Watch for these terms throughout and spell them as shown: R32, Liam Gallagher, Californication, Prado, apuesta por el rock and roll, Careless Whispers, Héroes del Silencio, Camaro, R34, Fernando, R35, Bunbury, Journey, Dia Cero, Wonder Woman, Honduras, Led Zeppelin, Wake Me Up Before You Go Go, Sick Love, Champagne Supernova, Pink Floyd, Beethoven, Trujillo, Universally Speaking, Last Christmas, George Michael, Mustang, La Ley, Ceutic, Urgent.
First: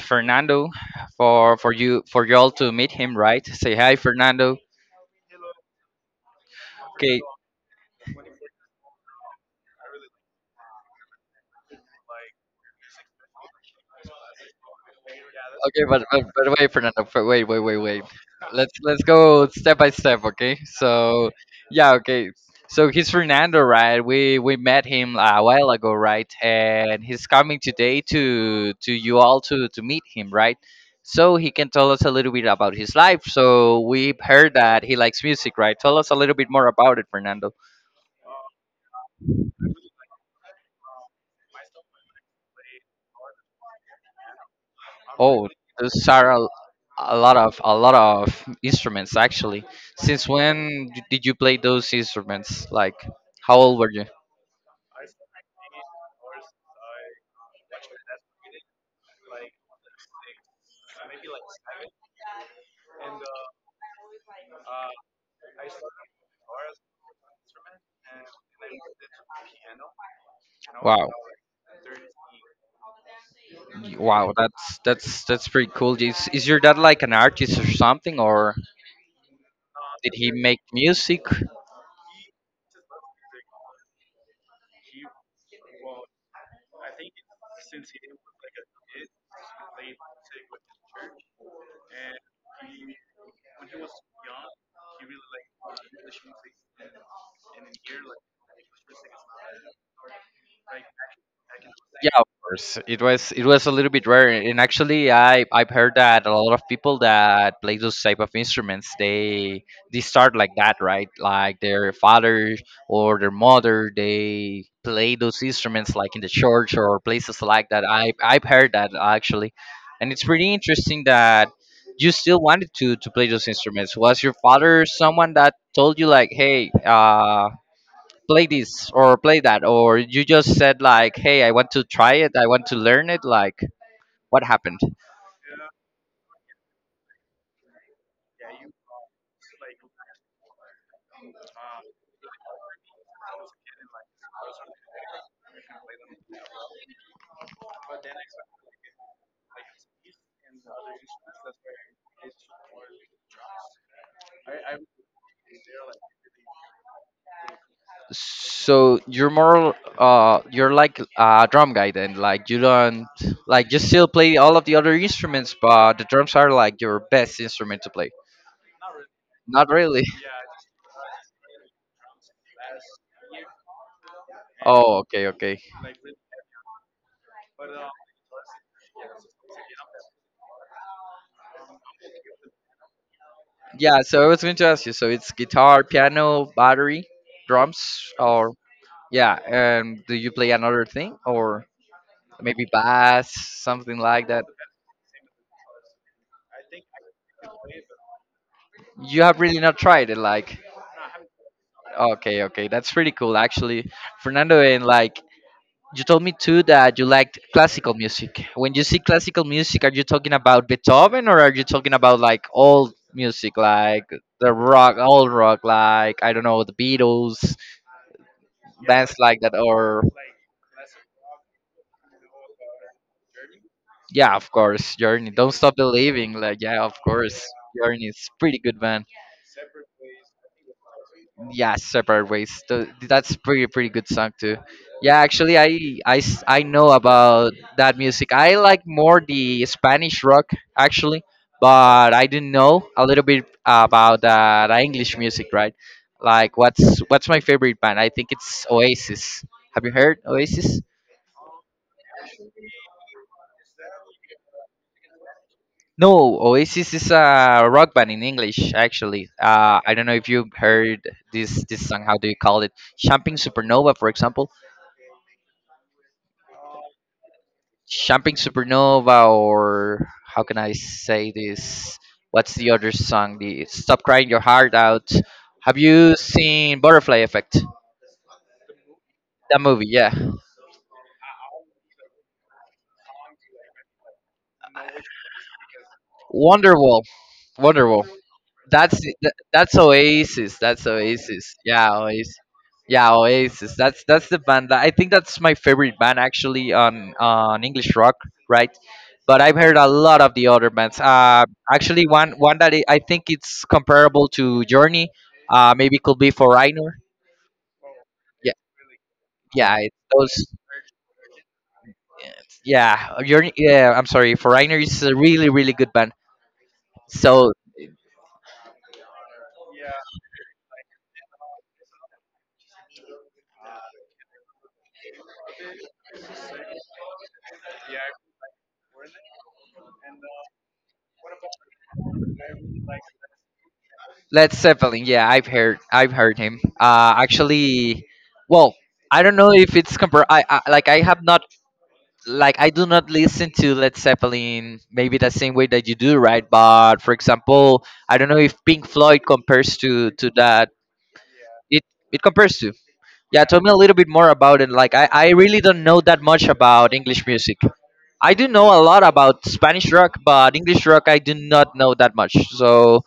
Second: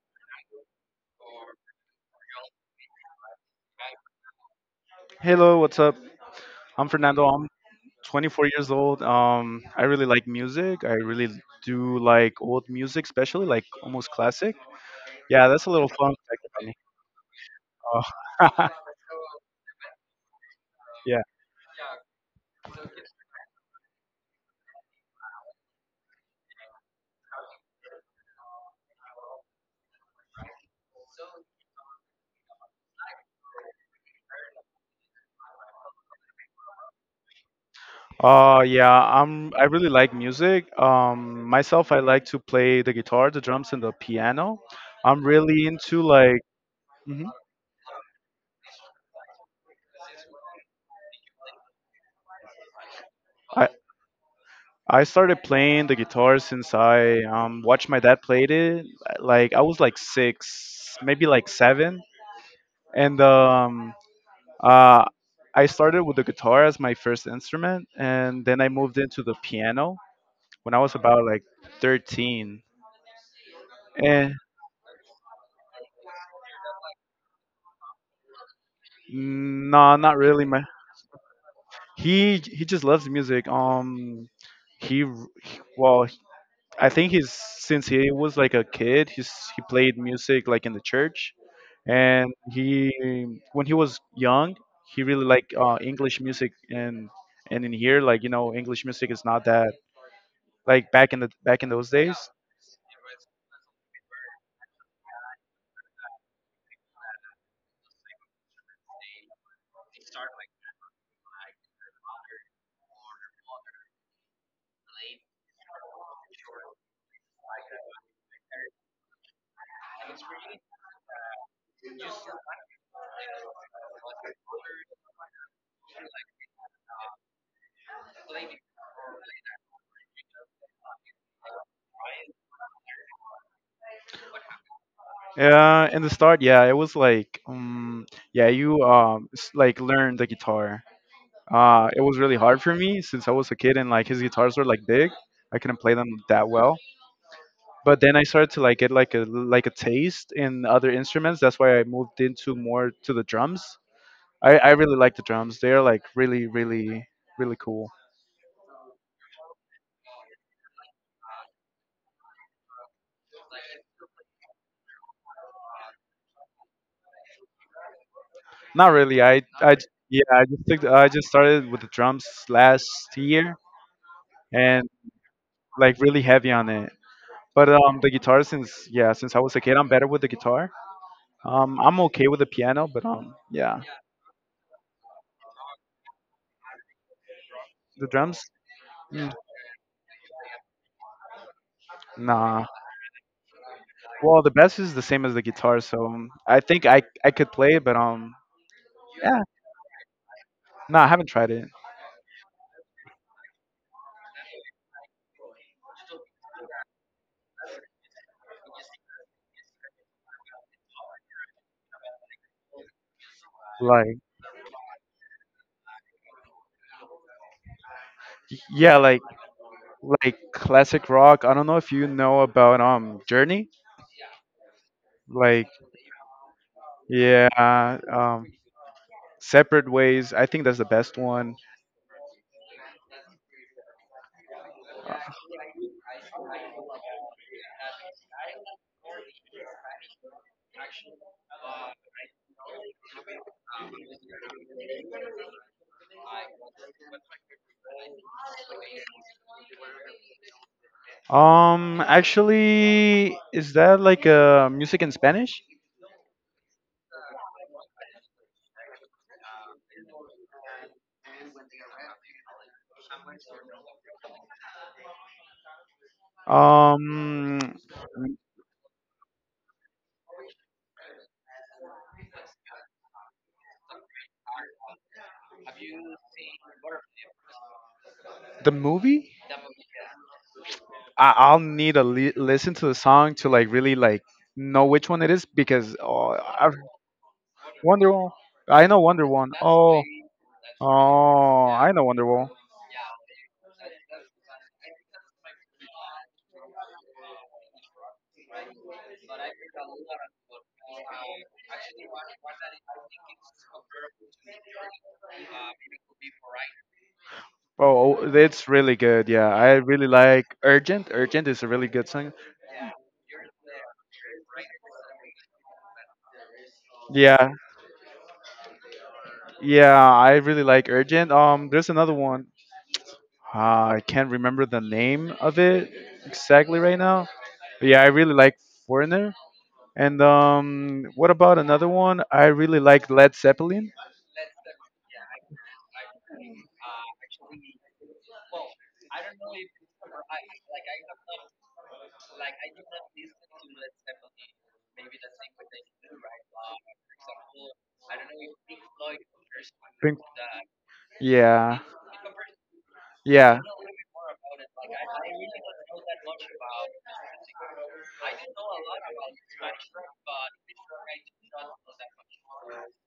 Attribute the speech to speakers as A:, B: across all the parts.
A: Fernando for you for y'all to meet him, right? Say hi, Fernando.
B: Hello, what's up? I'm
A: Okay.
B: Fernando. I'm 24 years old. I really like music. I really do like old music, especially like almost classic. Yeah, that's a
A: Okay,
B: little
A: but,
B: fun
A: but
B: fact
A: but
B: about
A: wait,
B: me.
A: Fernando. Wait, wait, wait, wait.
B: Oh,
A: Let's go step by step. Okay.
B: yeah.
A: So yeah. Okay. So he's Fernando, right? We met him a while ago, right? And he's coming today to you all to meet him, right? So he can tell us a little bit about his life. So we've heard that he likes music, right? Tell us a little bit more about it, Fernando.
B: Yeah. I really like music. Myself, I like to play the guitar, the drums, and the piano. I'm
A: Oh,
B: really into
A: those are
B: like. Mhm.
A: a lot of instruments, actually. Since when did you play those instruments? Like, how
B: I
A: old were you?
B: I started playing the guitar since I watched my dad played it. Like I was like six, maybe like seven and Uh, I started with the guitar as my first instrument, and then I moved into the piano when I was
A: Wow.
B: about like 13.
A: Wow,
B: And
A: that's that's pretty cool. Is your dad like an artist or something, or
B: no,
A: did
B: not
A: he
B: really. My
A: make music?
B: he just loves music. He r- he- well, I think he's since he was like a kid, he played music like in the church, and he when he was young, he really liked English music and in here, like, you know, English music is not that, like, back in those
A: Yeah,
B: days.
A: of course. It was a little bit rare, and actually, I've heard that a lot of people that play those type of instruments, they start like that, right? Like their father or their mother, they play those instruments like in the church or places like that. I've heard that, actually, and it's pretty interesting that you still wanted to play those instruments. Was your father someone that told you like, hey, play this or play that, or you just said like, hey, I want to try it, I want to learn it, like what happened?
B: In the start, yeah, it was like, yeah, like learn the guitar. It was really hard for me since I was a kid and like his guitars were like big. I couldn't play them that well. But then I started to like get like a taste in other instruments. That's why I moved into more to the drums. I really like the drums. They are like really, really, really cool.
A: So you're more, you're like a drum guy then? Like you don't, like you still play all of the other instruments, but the drums are like your best instrument to play?
B: Not really.
A: Not really.
B: Yeah. I just started with the drums last year and
A: Oh, okay, okay.
B: like really heavy on it. But the guitar since yeah, since I was a kid, I'm better with the guitar. I'm okay with the piano, but yeah,
A: Yeah, so I was going to ask you, so it's guitar, piano, battery, drums,
B: the drums,
A: or?
B: mm,
A: Yeah, and do you play another thing, or
B: nah.
A: maybe bass, something like
B: Well,
A: that?
B: the bass is the same as the guitar, so I think I could play it, but
A: You
B: yeah,
A: have really not tried it, like?
B: nah, I haven't tried it.
A: Okay, okay, that's pretty cool, actually, Fernando. And like, you told me too that you liked classical music. When you see classical music, are you talking about Beethoven, or are you talking about like old music, like
B: Like
A: the rock, old rock, like I don't know, the Beatles,
B: yeah,
A: bands
B: like
A: like that, or?
B: like classic rock. I don't know if you know about Journey.
A: Yeah, of course, Journey, Don't
B: Like
A: Stop Believing, like yeah, of course,
B: yeah,
A: Journey is pretty good band.
B: Separate Ways. I think that's the best one.
A: Yeah, separate ways. That's pretty pretty good song too. Yeah, actually, I know about that music. I like more the Spanish rock, actually, but I didn't know a little bit about the English music, right? Like, what's my favorite band? I think it's Oasis. Have you heard Oasis?
B: Actually, is that like music in Spanish?
A: No, Oasis is a rock band in English, actually. I don't know if you heard this song. How do you call it? Champagne Supernova, for example.
B: Um,
A: Champagne Supernova, or how can I say this? What's the other song? The Stop Crying Your Heart Out. Have you seen Butterfly Effect?
B: the movie.
A: That movie, yeah.
B: I'll need to listen to the song to like really like know which one it is because oh, I
A: Wonderwall, Wonderwall.
B: Wonder Woman. I
A: That's
B: know Wonder Woman.
A: that's
B: Oh,
A: Oasis. That's Oasis.
B: oh, I
A: Yeah,
B: know Wonder
A: Oasis.
B: Woman.
A: Yeah, Oasis. That's the band. I think that's my favorite band, actually, on English rock, right? But I've heard a lot of the other bands. Actually, one that I think it's comparable to Journey, maybe could be for Reiner.
B: Oh, oh,
A: Yeah,
B: it's really good. Yeah, I
A: yeah, it,
B: really
A: those.
B: like Urgent. Urgent is a really good song.
A: Yeah, Journey. Yeah, I'm sorry, for Reiner is a really really good band.
B: Yeah.
A: So
B: Yeah, I really like Urgent. There's another one. I can't remember the name of it exactly right now. But yeah, I really like Foreigner. And what about another one? I really like Led Zeppelin.
A: Led Zeppelin. Yeah, I've heard him. Actually, well, I don't know if it's compar. I like, I have not, like I do not listen to Led Zeppelin maybe the same way that you do, right? But for example, I don't know if Pink Floyd compares
B: Pink.
A: to that.
B: Yeah,
A: It it compares to. Yeah,
B: yeah.
A: tell me a little bit more about it. Like, I really don't know that much about English music. I do know a lot about Spanish rock, but English rock I do not know that much. So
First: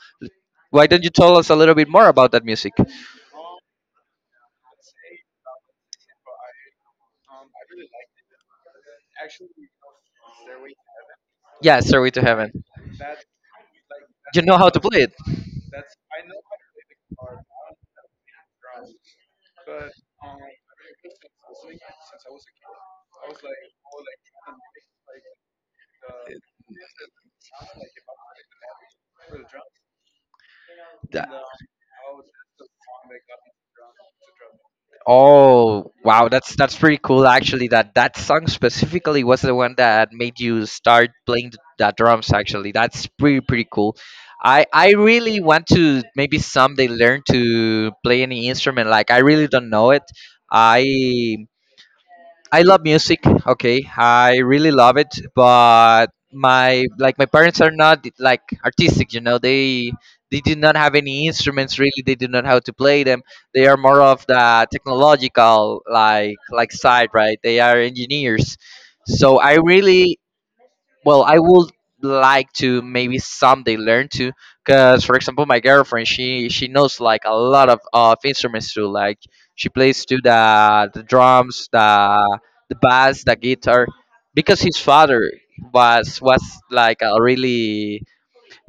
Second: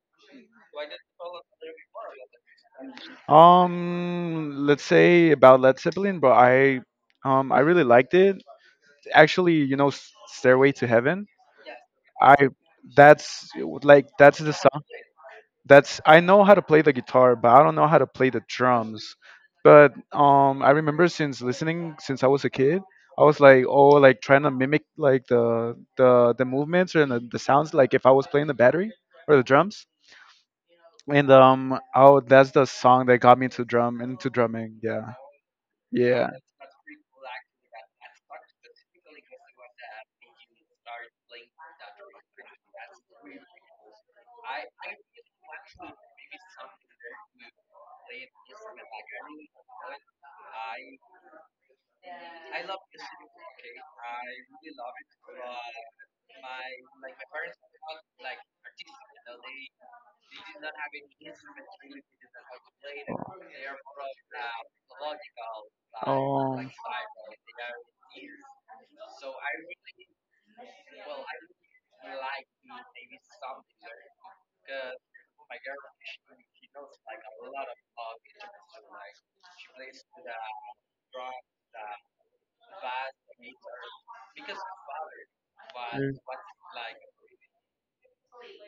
A: why don't you tell us a little bit more about that music?
B: Let's say about Led Zeppelin, but I really liked it. Actually, you know, Stairway to Heaven.
A: Yeah, Stairway to
B: I
A: Heaven.
B: that's like that's
A: You
B: the
A: know how to
B: song.
A: play it.
B: That's, I know how to play the guitar, but I don't know how to play the drums. But I remember since listening since I was a kid, I was like, oh, like trying to mimic like the movements and the sounds, like if I was playing the battery or the drums.
A: Yeah.
B: And oh, that's the song that got me into drumming. Yeah,
A: Oh, wow,
B: yeah.
A: that's pretty cool, actually, that that song specifically was the one that made you start playing the drums, actually. That's pretty pretty cool. I really want to maybe someday learn to play any instrument. Like I really don't know it. I I love music. Okay, I really love it, but my like my parents are not like artistic. You know, they did not have any instruments really. They did not know how to play them. They are more of the technological
B: Oh.
A: like
B: Mm.
A: side, right? They are engineers. So I really, well, I would like to maybe someday learn to, because for example, my girlfriend, she knows like a lot of instruments too. Like she plays too the drums, the bass, the guitar, because his father was like a really,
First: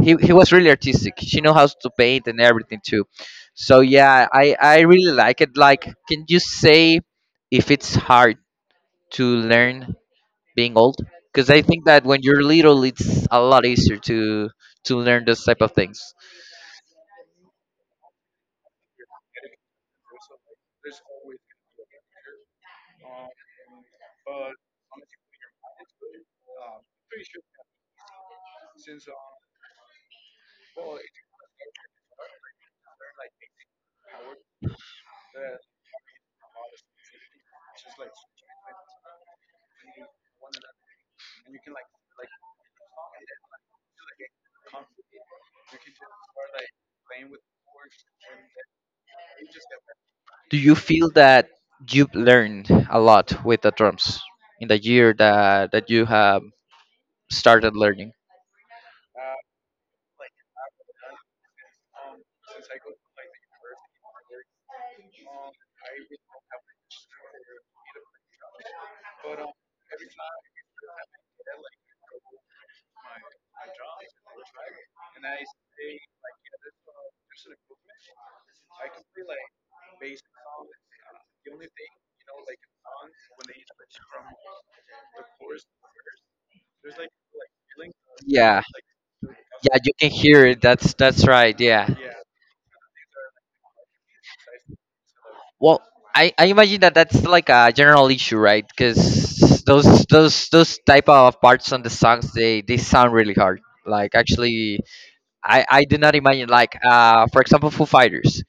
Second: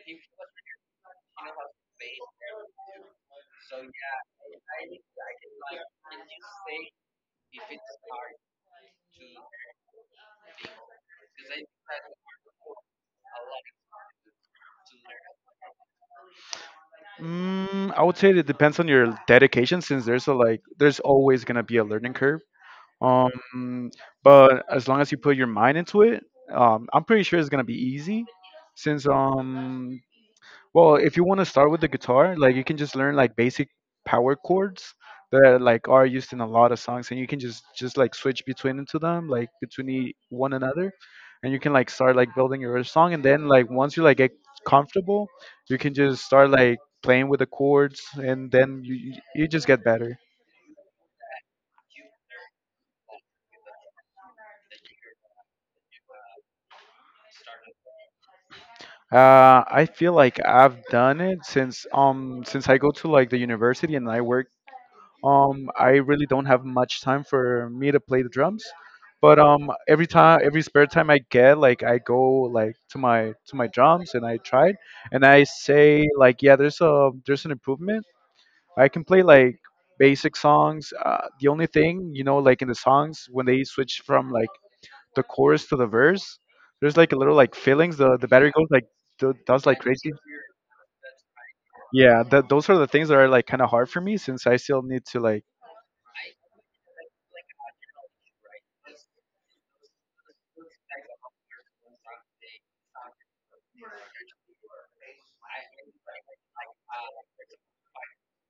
A: he was really artistic. She knows how to paint and everything too. So yeah, I really like it. Like, can you say if it's hard to learn being old? Because I think that when you're little it's a lot easier to learn those type of things.
B: I would say it depends on your dedication since there's a like there's always gonna be a learning curve. Um, but as long as you put your mind into it, I'm pretty sure it's gonna be easy since well, if you want to start with the guitar, like you can just learn like basic power chords that like are used in a lot of songs, and you can just like switch between into them, like between one another, and you can like start like building your song, and then like once you like get comfortable, you can just start like playing with the chords, and then you just get better.
A: Do you feel that you've learned a lot with the drums in the year that you have started learning?
B: I feel like I've done it since I go to like the university and I work. I really don't have much time for me to play the drums, but every time, every spare time I get, like I go like to my drums and I try it, and I say like, yeah, there's an improvement. I can play like basic songs. The only thing, you know, like in the songs when they switch from like the chorus to the verse, there's like a little like feelings. The battery
A: Yeah,
B: goes like does
A: yeah,
B: like
A: you can
B: crazy.
A: hear it, that's right, yeah.
B: Yeah, that, those are the things that are like kind of hard for me since I still need to like
A: Well, I imagine that that's like a general issue, right? Because those type of parts on the songs, they sound really hard, like actually, I did not imagine like, uh, for example, Foo Fighters.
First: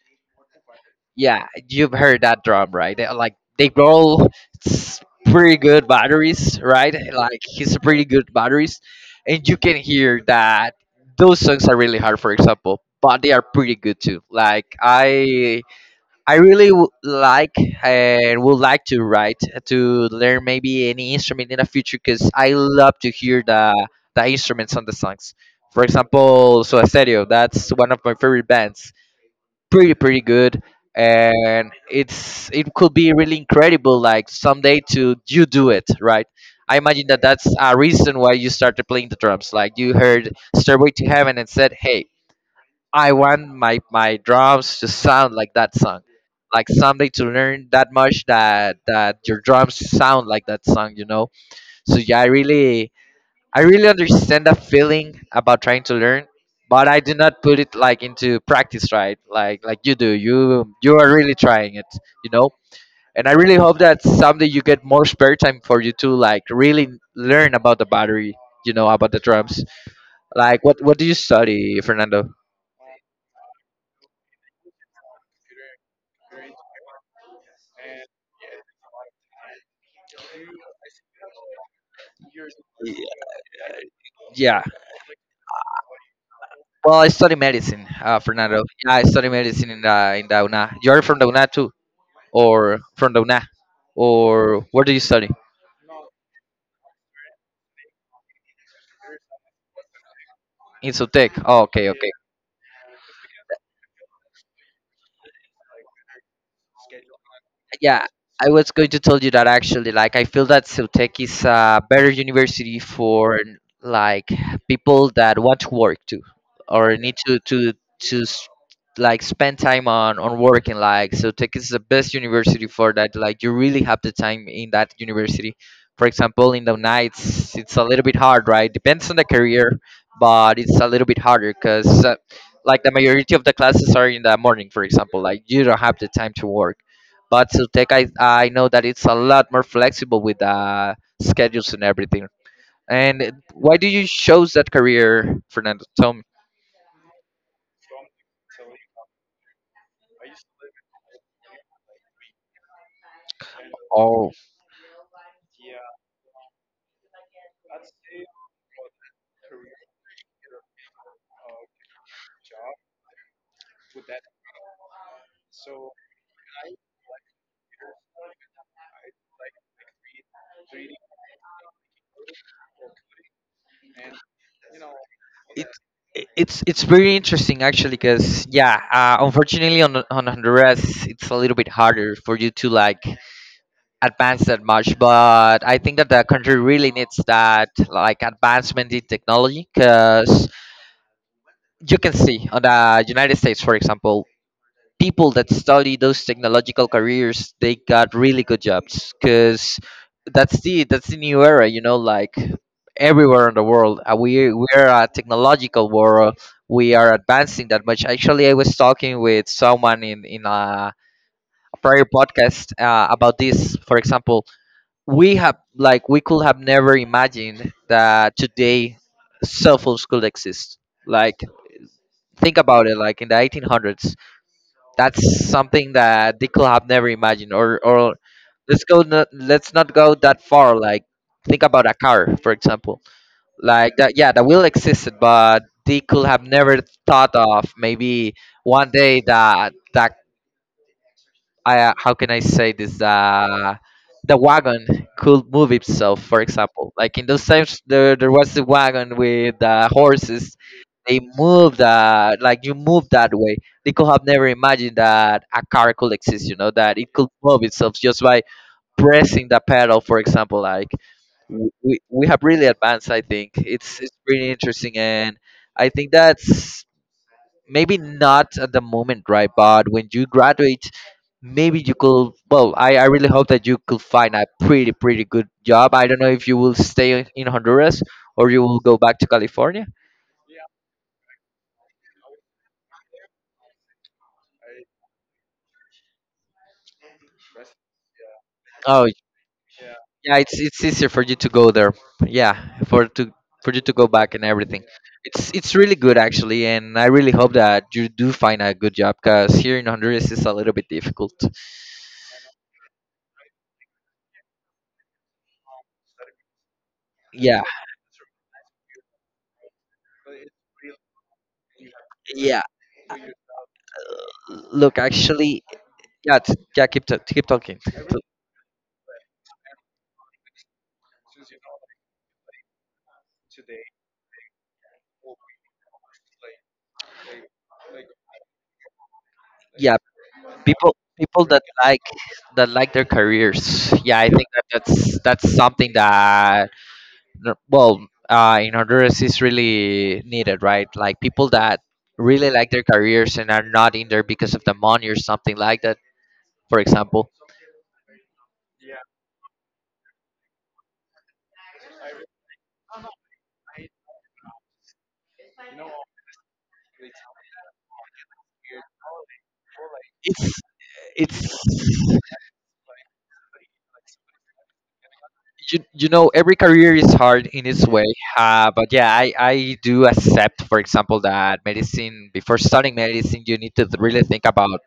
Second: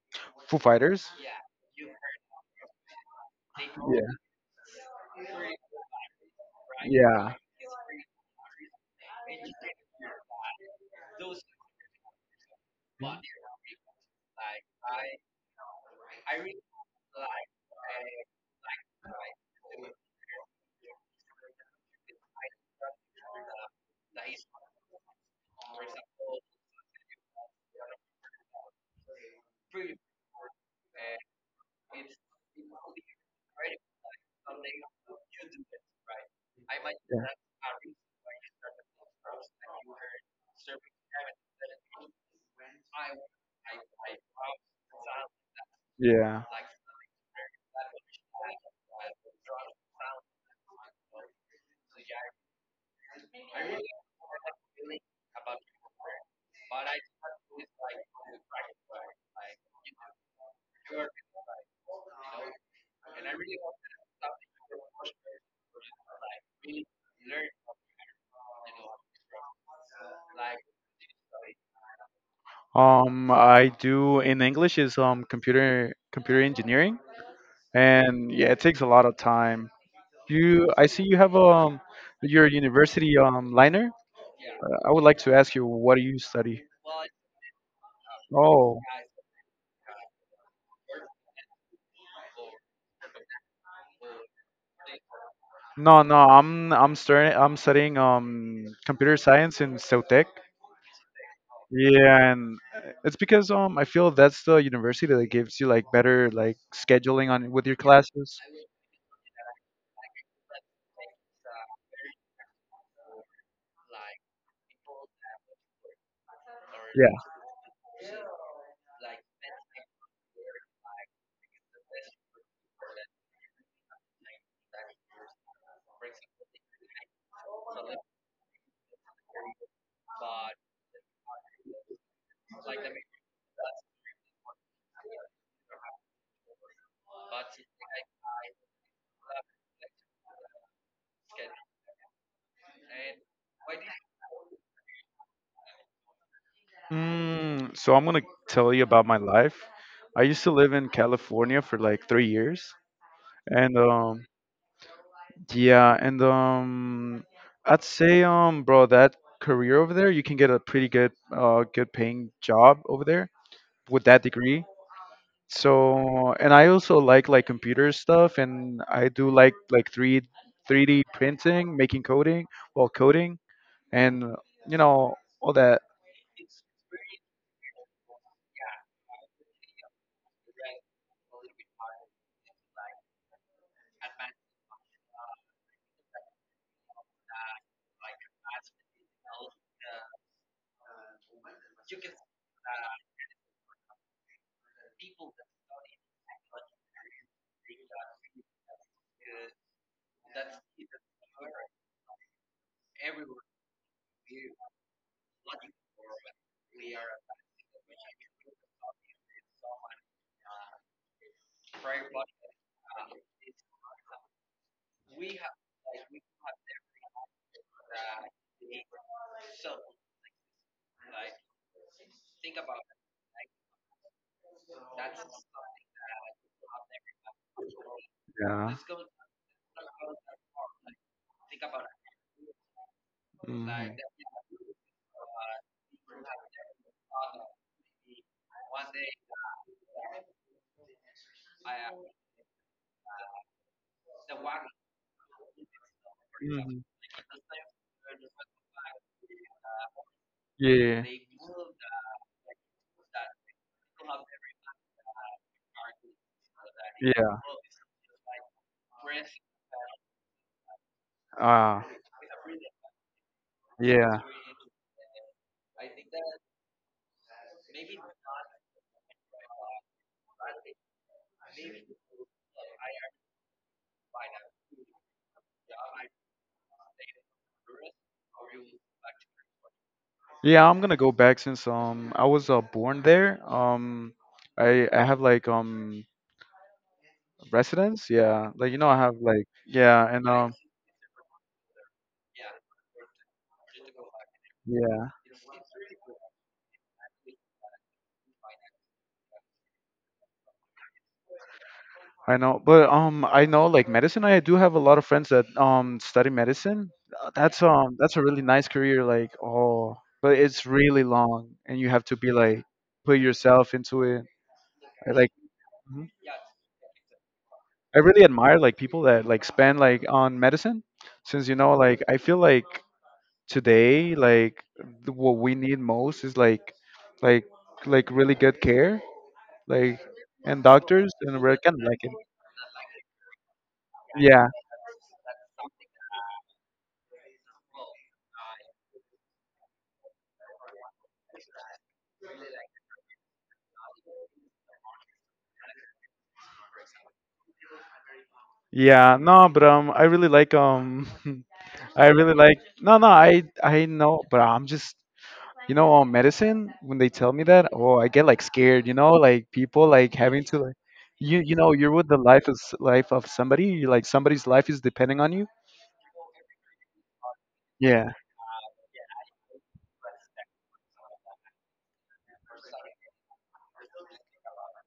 B: Foo Fighters.
A: Yeah, you've heard that drum, right? They, like they
B: Yeah.
A: roll pretty good batteries, right?
B: Yeah.
A: Like it's a pretty good batteries, and you can hear that those songs are really hard, for example, but they are pretty good too. Like I really like and would like to write to learn maybe any instrument in the future, because I love to hear the instruments on the songs. For example, Soda Stereo, that's one of my favorite bands, pretty pretty good. And it's, it could be really incredible like someday to you do it, right? I imagine that
B: Yeah.
A: that's a reason why you started playing the drums, like you heard Stairway to Heaven and said, hey, I want my drums to sound like that song,
B: Yeah.
A: like someday to learn that much that your drums sound like that song, you know. So yeah, I really understand the feeling about trying to learn, but I do not put it like into practice, right? Like you do. You are really trying it, you know. And I really hope that someday you get more spare time for you to like really learn about the battery, you know, about the drums. Like what do you study, Fernando?
B: I do in English is computer engineering, and yeah, it takes a lot of time. I see you have your
A: Y-
B: university liner.
A: Yeah.
B: I would like to ask you, what do you study?
A: Well, I study medicine, Fernando.
B: Oh,
A: Yeah, I study medicine in the UNA. You're from the UNA too, or from the UNA, or where do you study?
B: no, no, I'm studying computer science in Ceutic.
A: In Sotec. Oh, okay, okay.
B: Yeah, and it's because I feel that's the university that gives you like better like scheduling on with your
A: Yeah,
B: classes.
A: I was going to tell you that, actually. Like, I feel that Ceutek is a better university for, like, people that want to work too, or need to s- like spend time on working. Like Ceutek is the best university for that. Like you really have the time in that university. For example, in the nights it's a little bit hard, right, depends on the career, but it's a little bit harder because, like the majority of the classes are in the morning, for example, like you don't have the time to work. But Zutec, I know that it's a lot more flexible with, schedules and everything. And why do you choose that career, Fernando? Tell me.
B: So I'm gonna tell you about my life. I used to live in California for like 3 years, and
A: Oh,
B: yeah, and I'd say bro, that career over there, you can get a pretty good, good paying job over there with that degree. So, and I also like computer stuff, and I do like 3D printing, coding, and you know all
A: it,
B: that.
A: it- it's very interesting, actually, because yeah, unfortunately on Honduras it's a little bit harder for you to like advance that much. But I think that the country really needs that like advancement in technology, because you can see on the United States, for example, people that study those technological careers, they got really good jobs, because that's the new era, you know. Like everywhere in the world, we we're a technological world, we are advancing that much. Actually, I was talking with someone in a prior podcast, about this. For example, we have like, we could have never imagined that today cell phones could exist, like think about it, like in the 1800s, that's something that they could have never imagined. Or
B: Yeah.
A: let's go let's not go that far. Like think about a car, for example.
B: Mhm.
A: Like that, yeah, that will existed, but they could have never thought of maybe one day that I, how can I say this? The wagon could move itself. For
B: Mhm.
A: example, like in those times, there was a wagon with horses.
B: Yeah.
A: They moved like you move that way. They could have never imagined that a car could exist. You know that it could
B: Yeah.
A: move itself just by pressing the pedal. For example, like w-
B: Ah.
A: we we have really advanced. I think it's
B: Yeah.
A: pretty interesting, and I think that's maybe not at the moment, right? But when you graduate, maybe you could, well, I really hope that you could find a pretty pretty good job. I don't know if you will stay in Honduras or you will go back to California.
B: Yeah, I'm gonna go back since I was born there. I have like residence. Yeah, like you know I
A: Oh
B: have like, yeah, and
A: yeah, it's easier for you to go there, yeah, for to, for you to go back and everything.
B: yeah,
A: It's really good actually, and I really hope that you do find a good job because here in Honduras it's a little bit difficult.
B: I know, but I know like medicine. I do have a lot of friends that study medicine.
A: Yeah,
B: That's a really nice career. Like oh, but it's really long and you have to be
A: yeah,
B: like put yourself into it.
A: look
B: I like.
A: actually, yeah, yeah, keep talking.
B: I really admire like people that like spend like on medicine, since you know like I feel like today like what we need most is like like really good care
A: Yeah,
B: like and
A: people
B: doctors and
A: people
B: we're
A: that
B: kind of
A: like,
B: like it.
A: that like their careers, yeah, I think
B: Yeah,
A: that that's something that well, in Honduras is really needed, right? Like people that really like their careers and are not in there because of the money or something like that, for example.
B: yeah, no, but I really like I really like, no, no, I know, but I'm just. You know, on medicine, when they tell me that, oh, I get like scared. You know, like people like having to
A: it's
B: like, you know, you're with the
A: it's
B: life of somebody. You're like somebody's life is depending on you.
A: you know, every career is hard in its way.
B: Yeah,
A: But yeah, I do accept, for example, that medicine, before starting medicine, you need to really think about,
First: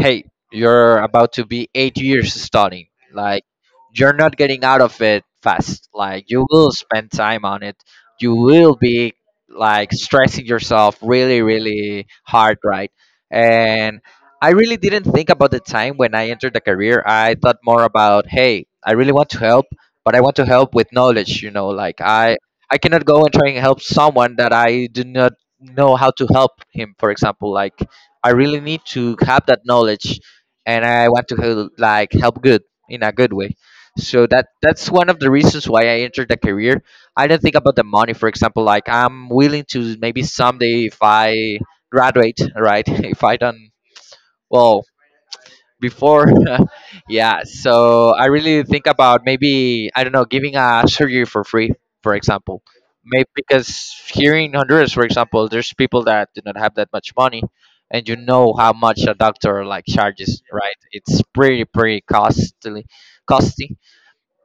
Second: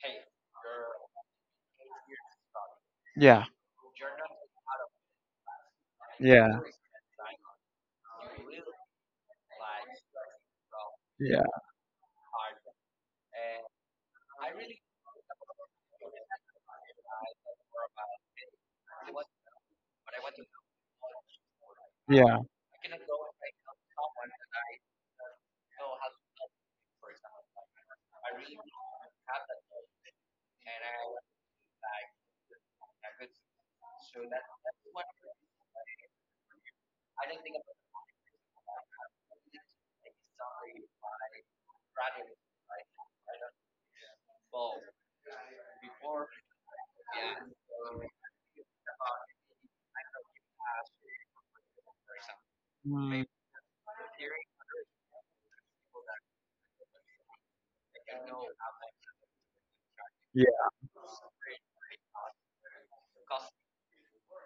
A: hey, you're about to be 8 years studying, like,
B: yeah,
A: you're not getting out of it fast, like you
B: yeah,
A: will spend time on it, you will be like stressing yourself
B: yeah,
A: really really hard, right? And I really didn't think about the time when I entered the career. I thought more about, hey, I really want to help, but I want to help with knowledge. You know, like
B: yeah,
A: I cannot go and try and help someone that I do not know how to help him. For example, like I really need to have that knowledge, and I want to like help good, in a good way. So that's one of the reasons why I entered the career. I do not think about the money. For example, like I'm willing to maybe someday, if I graduate, right? If I don't, well, before. Yeah, so I really think about maybe, I don't know, giving a surgery for free, for example.
B: mm,
A: Maybe because here in Honduras, for example, there's people that do not have that much money, and you know how much a doctor like charges,
B: yeah.
A: right? It's pretty pretty costly, costly,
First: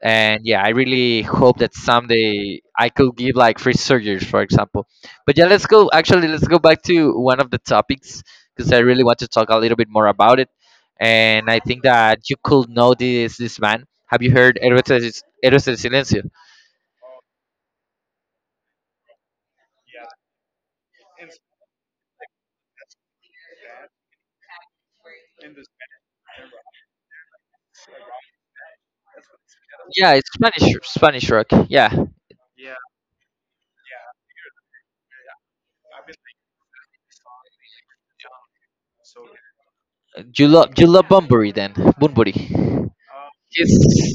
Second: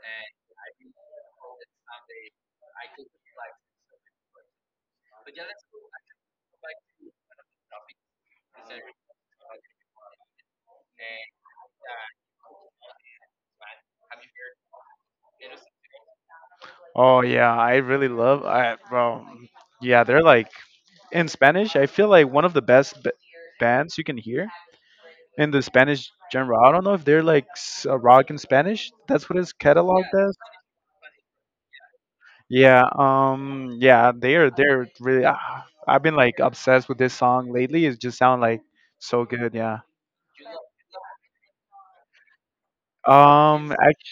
A: and yeah, I really hope that someday I could give like free surgeries, for example. But yeah, let's go actually, let's go back to one of the topics because I really want to talk a little bit more about it, and I think that you could know this man. Have you heard Héroes del, Héroes del Silencio?
B: Oh yeah, I really love, I, bro. Yeah, they're like in Spanish. I feel like one of the bands you can hear in the Spanish genre. I don't know if they're like rock in Spanish. That's what it's
A: Yeah,
B: cataloged
A: it's
B: as.
A: Spanish rock, yeah.
B: Yeah, yeah, they're really. I've been like obsessed with this song lately. It just sound like so good. Yeah.
A: You love Bunbury then, Bunbury.
B: Ac
A: He's-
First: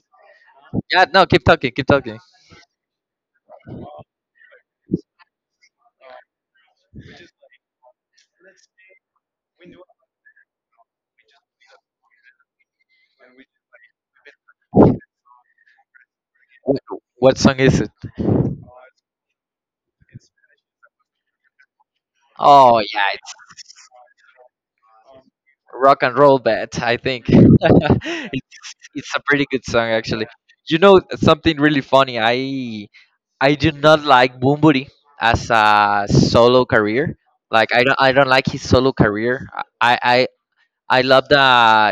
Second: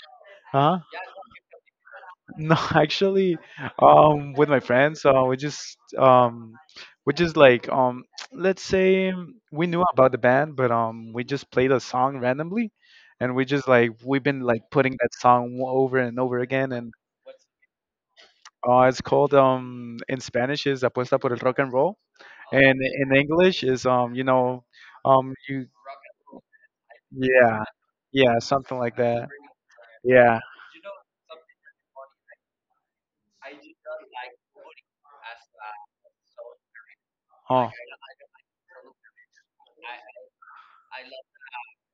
B: huh?
A: yeah, no, keep talking, keep talking.
B: No, actually, with my friends, we just like let's say we knew about the band, but we just played a song randomly, and we just like we've been like putting that song over and over again, and
A: What song is it?
B: It's called in Spanish is apuesta por el rock and roll, and
A: Oh yeah,
B: in English is you know, you
A: rock and roll bat I think.
B: yeah, yeah,
A: it's
B: something like
A: it's a
B: that,
A: pretty good song actually.
B: yeah.
A: You know something really funny, I do not like Bumburi as a solo career.
B: Oh,
A: Like I don't, I don't like his solo career. I I love the,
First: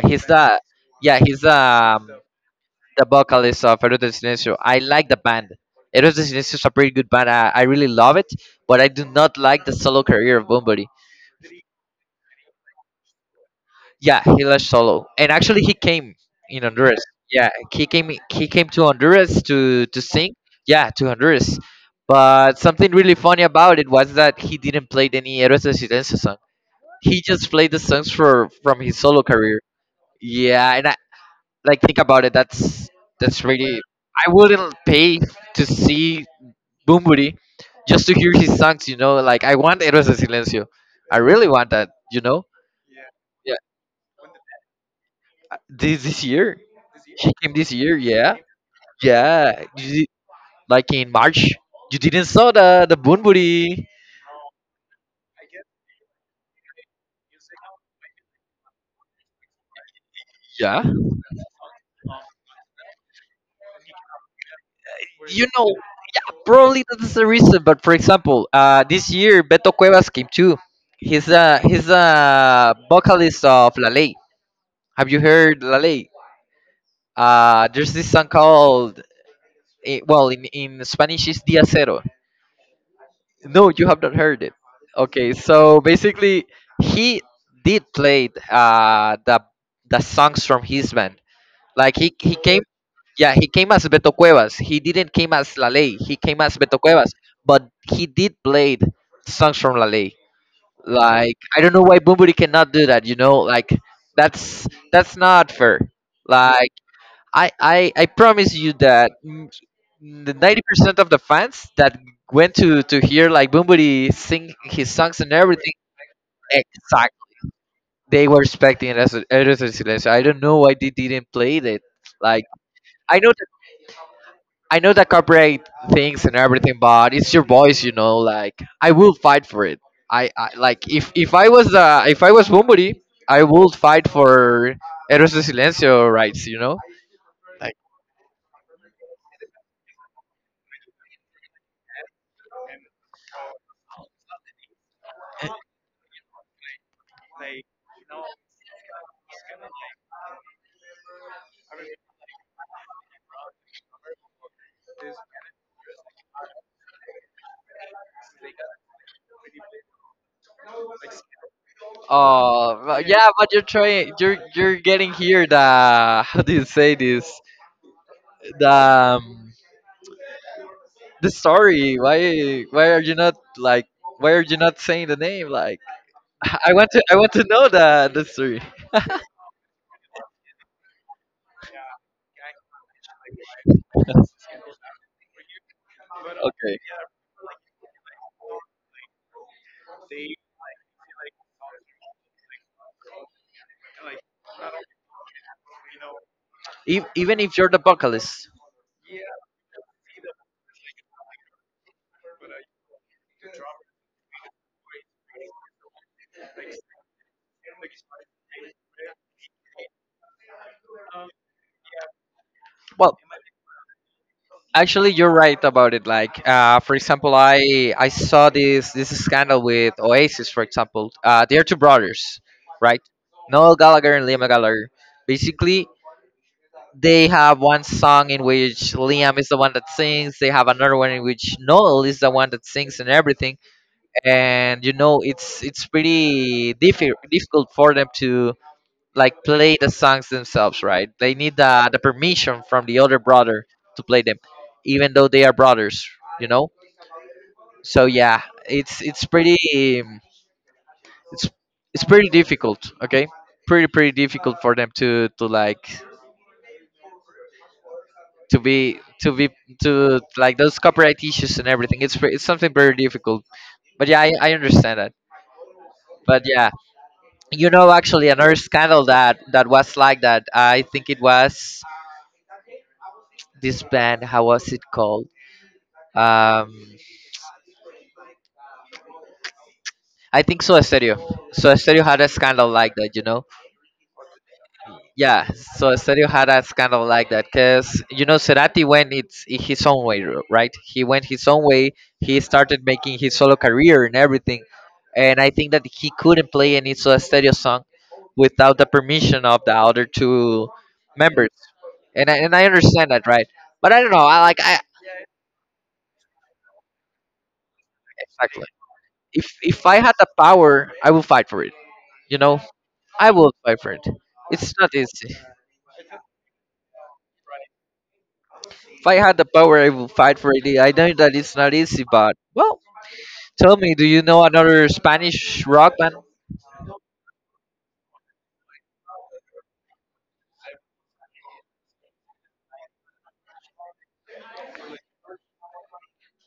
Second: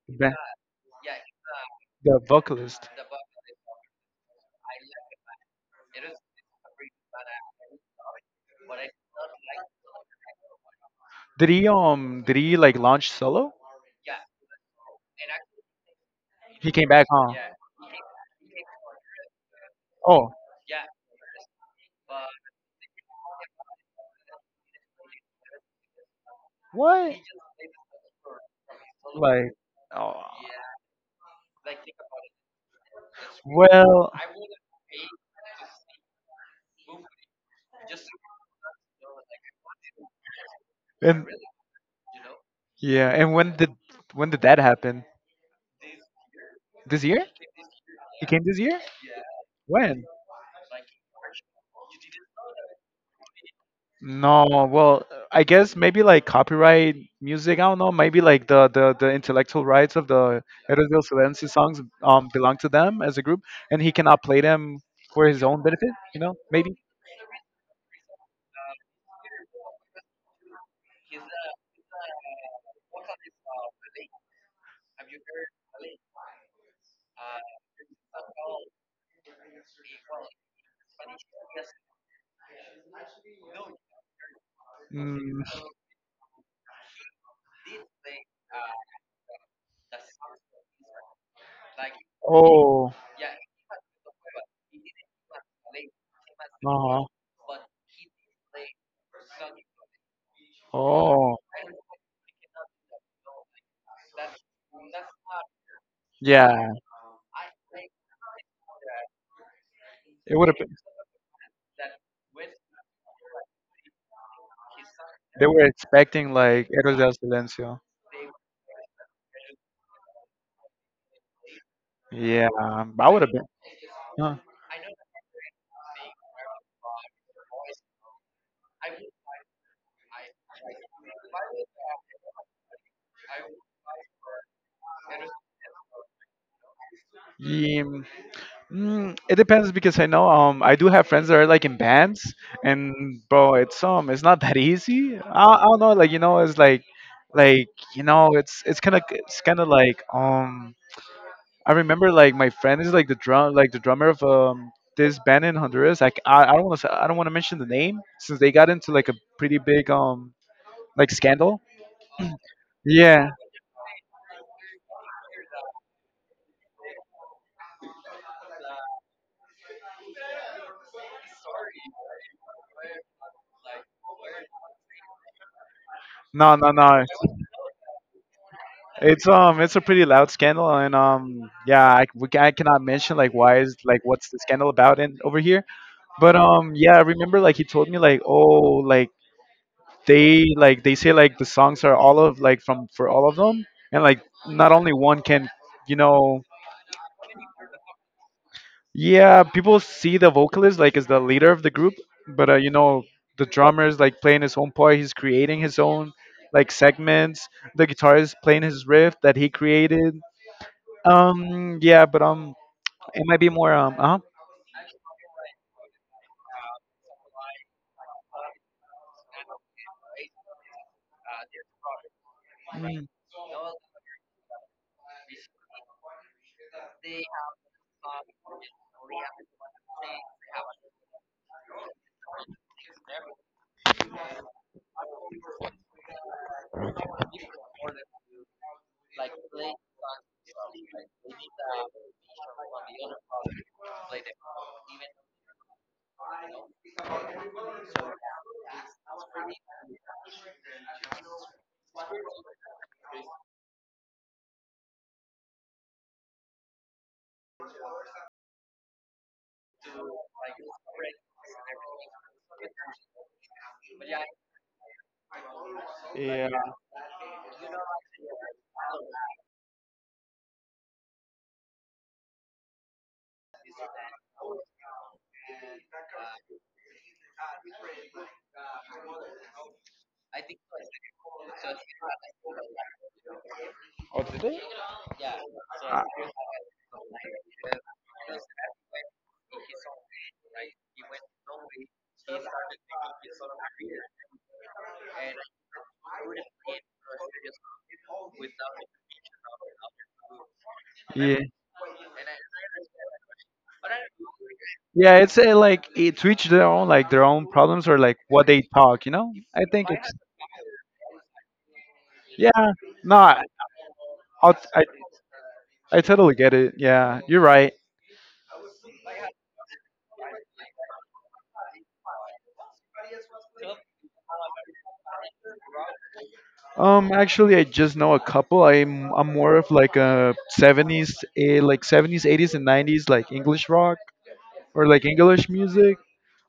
A: he's
B: the,
A: the, yeah he's
B: the vocalist.
A: the vocalist of Eros de Silencio. I like the band. Eros de Silencio is a pretty good band. I really love it, but I do not like the solo career of Bumburi.
B: Did he did he like launch solo?
A: Yeah, he left solo, and actually he came in
B: He came
A: Honduras.
B: back, huh?
A: Yeah, he came to Honduras to
B: Oh,
A: sing. Yeah, to Honduras. But something really funny about it was that he didn't play any Héroes de Silencio song.
B: what,
A: He just played the songs for from his solo
B: like,
A: career.
B: oh,
A: Yeah, and I like think about it. That's really.
B: well,
A: I wouldn't pay to see Bumburi just to hear his songs. You know, like I want Héroes de Silencio. I
B: and
A: really want that. You know.
B: yeah, and
A: Yeah.
B: when did that happen?
A: This year.
B: This year?
A: She came this year,
B: He
A: yeah,
B: came this year?
A: yeah. You
B: When?
A: did, like in March, you didn't saw the Bunbury.
B: No, well, I guess maybe like copyright music. I don't know. Maybe like the intellectual rights of the
A: Yeah,
B: Eros Violency songs belong to them as a group, and he cannot play them for his
A: you
B: own
A: know,
B: benefit. You know, maybe.
A: probably that's the reason. But for example, this year Beto Cuevas came too. He's a, he's a vocalist of La Ley. Have you heard La Ley? There's this song called eh, well, in Spanish is Dia Cero. No, you have not heard it. Okay,
B: Mm.
A: so basically he did play the songs from his band. Like he came,
B: Oh.
A: yeah, he came as Beto Cuevas. He didn't came as La Ley. He came as Beto
B: Uh-huh.
A: Cuevas, but he did played songs from La Ley. Like
B: Oh.
A: I don't know why Bumburi cannot do that. You know, like that's not fair.
B: Yeah.
A: Like I promise you that the
B: It would have
A: ninety
B: been.
A: percent of the fans that went to hear like Bumburi sing his songs and
B: They were
A: everything,
B: expecting like Eros del
A: exactly,
B: Silencio.
A: they were expecting it as a Eres del Silencio. I don't know why they didn't play it. Like
B: Yeah, I
A: I
B: would have
A: know,
B: been. Huh.
A: I know that corporate things and everything, but it's your voice, you know. Like I will fight for it. I like if I was somebody, I would fight for Eros de Silencio rights, you know.
B: Yeah, it depends because I know I do have friends that are like in bands and bro it's not that easy. I don't know like you know it's like you know it's kind of like I remember like my friend is like the drum like the drummer of this band in Honduras. Like I don't want to mention the name since they got into like a pretty big like scandal.
A: Oh but yeah,
B: Yeah.
A: but you're trying. You're getting here the how do you say this, the um, the story. Why are you not like, why are you not saying the name? Like
B: No,
A: I
B: no,
A: want to,
B: no.
A: I want to know the story.
B: It's a pretty loud scandal, and yeah, I cannot mention like why is like what's the scandal about in over here. But
A: Okay.
B: yeah, I remember like he told me like oh like they say like the songs are all of like from for all of them, and like not only one can you know
A: Even if you're the vocalist.
B: yeah, people see the vocalist like as the leader of the group, but the drummer is like playing his own part, he's creating his own like segments, the guitarist playing his riff that he created. Yeah, but
A: Well,
B: it might be more
A: actually, you're right about it. Like, for example, I saw this scandal with Oasis. For example, they are two brothers, right?
B: mm,
A: Noel Gallagher and Liam Gallagher. Basically, they have one song in which Liam is the one that sings. They have another one in which Noel is the one that sings and everything. And you know, it's pretty difficult for them to like play the songs themselves, right? They need the permission from the other brother to play them, even though they are brothers, you know. So yeah, it's pretty it's it's pretty difficult, okay? Pretty pretty difficult for them to like to be to be, to like those copyright issues and everything. It's it's something very difficult. But yeah, I understand that. But
B: yeah.
A: yeah, you know actually another scandal that that was like that. I think it was this band. How was it called? Um, I think so, Stereo. So Stereo had a scandal like that, you know.
B: Or did they?
A: Yeah, so
B: I-
A: Stereo had a scandal like that because you know Cerati went its his own way, right? He went his own way. He started making his solo career and everything, and I think that he couldn't play any Soa Stereo song without the permission of the other two
B: yeah,
A: members, and I understand that, right? But I don't know. I like I
B: yeah, it's like it's each their own like their own problems or like what they
A: actually,
B: talk, I
A: if
B: think
A: I
B: it's
A: had the power, I would fight for it. You know,
B: yeah. No,
A: I will fight for it. It's
B: I,
A: not easy.
B: I totally get it, yeah, you're right.
A: If I had the power, I would fight for it. I know that it's not easy, but well, tell me, do you know another Spanish rock band?
B: Actually, I just know a couple. I'm more of like a 70s like 70s 80s and 90s like English rock or like English music,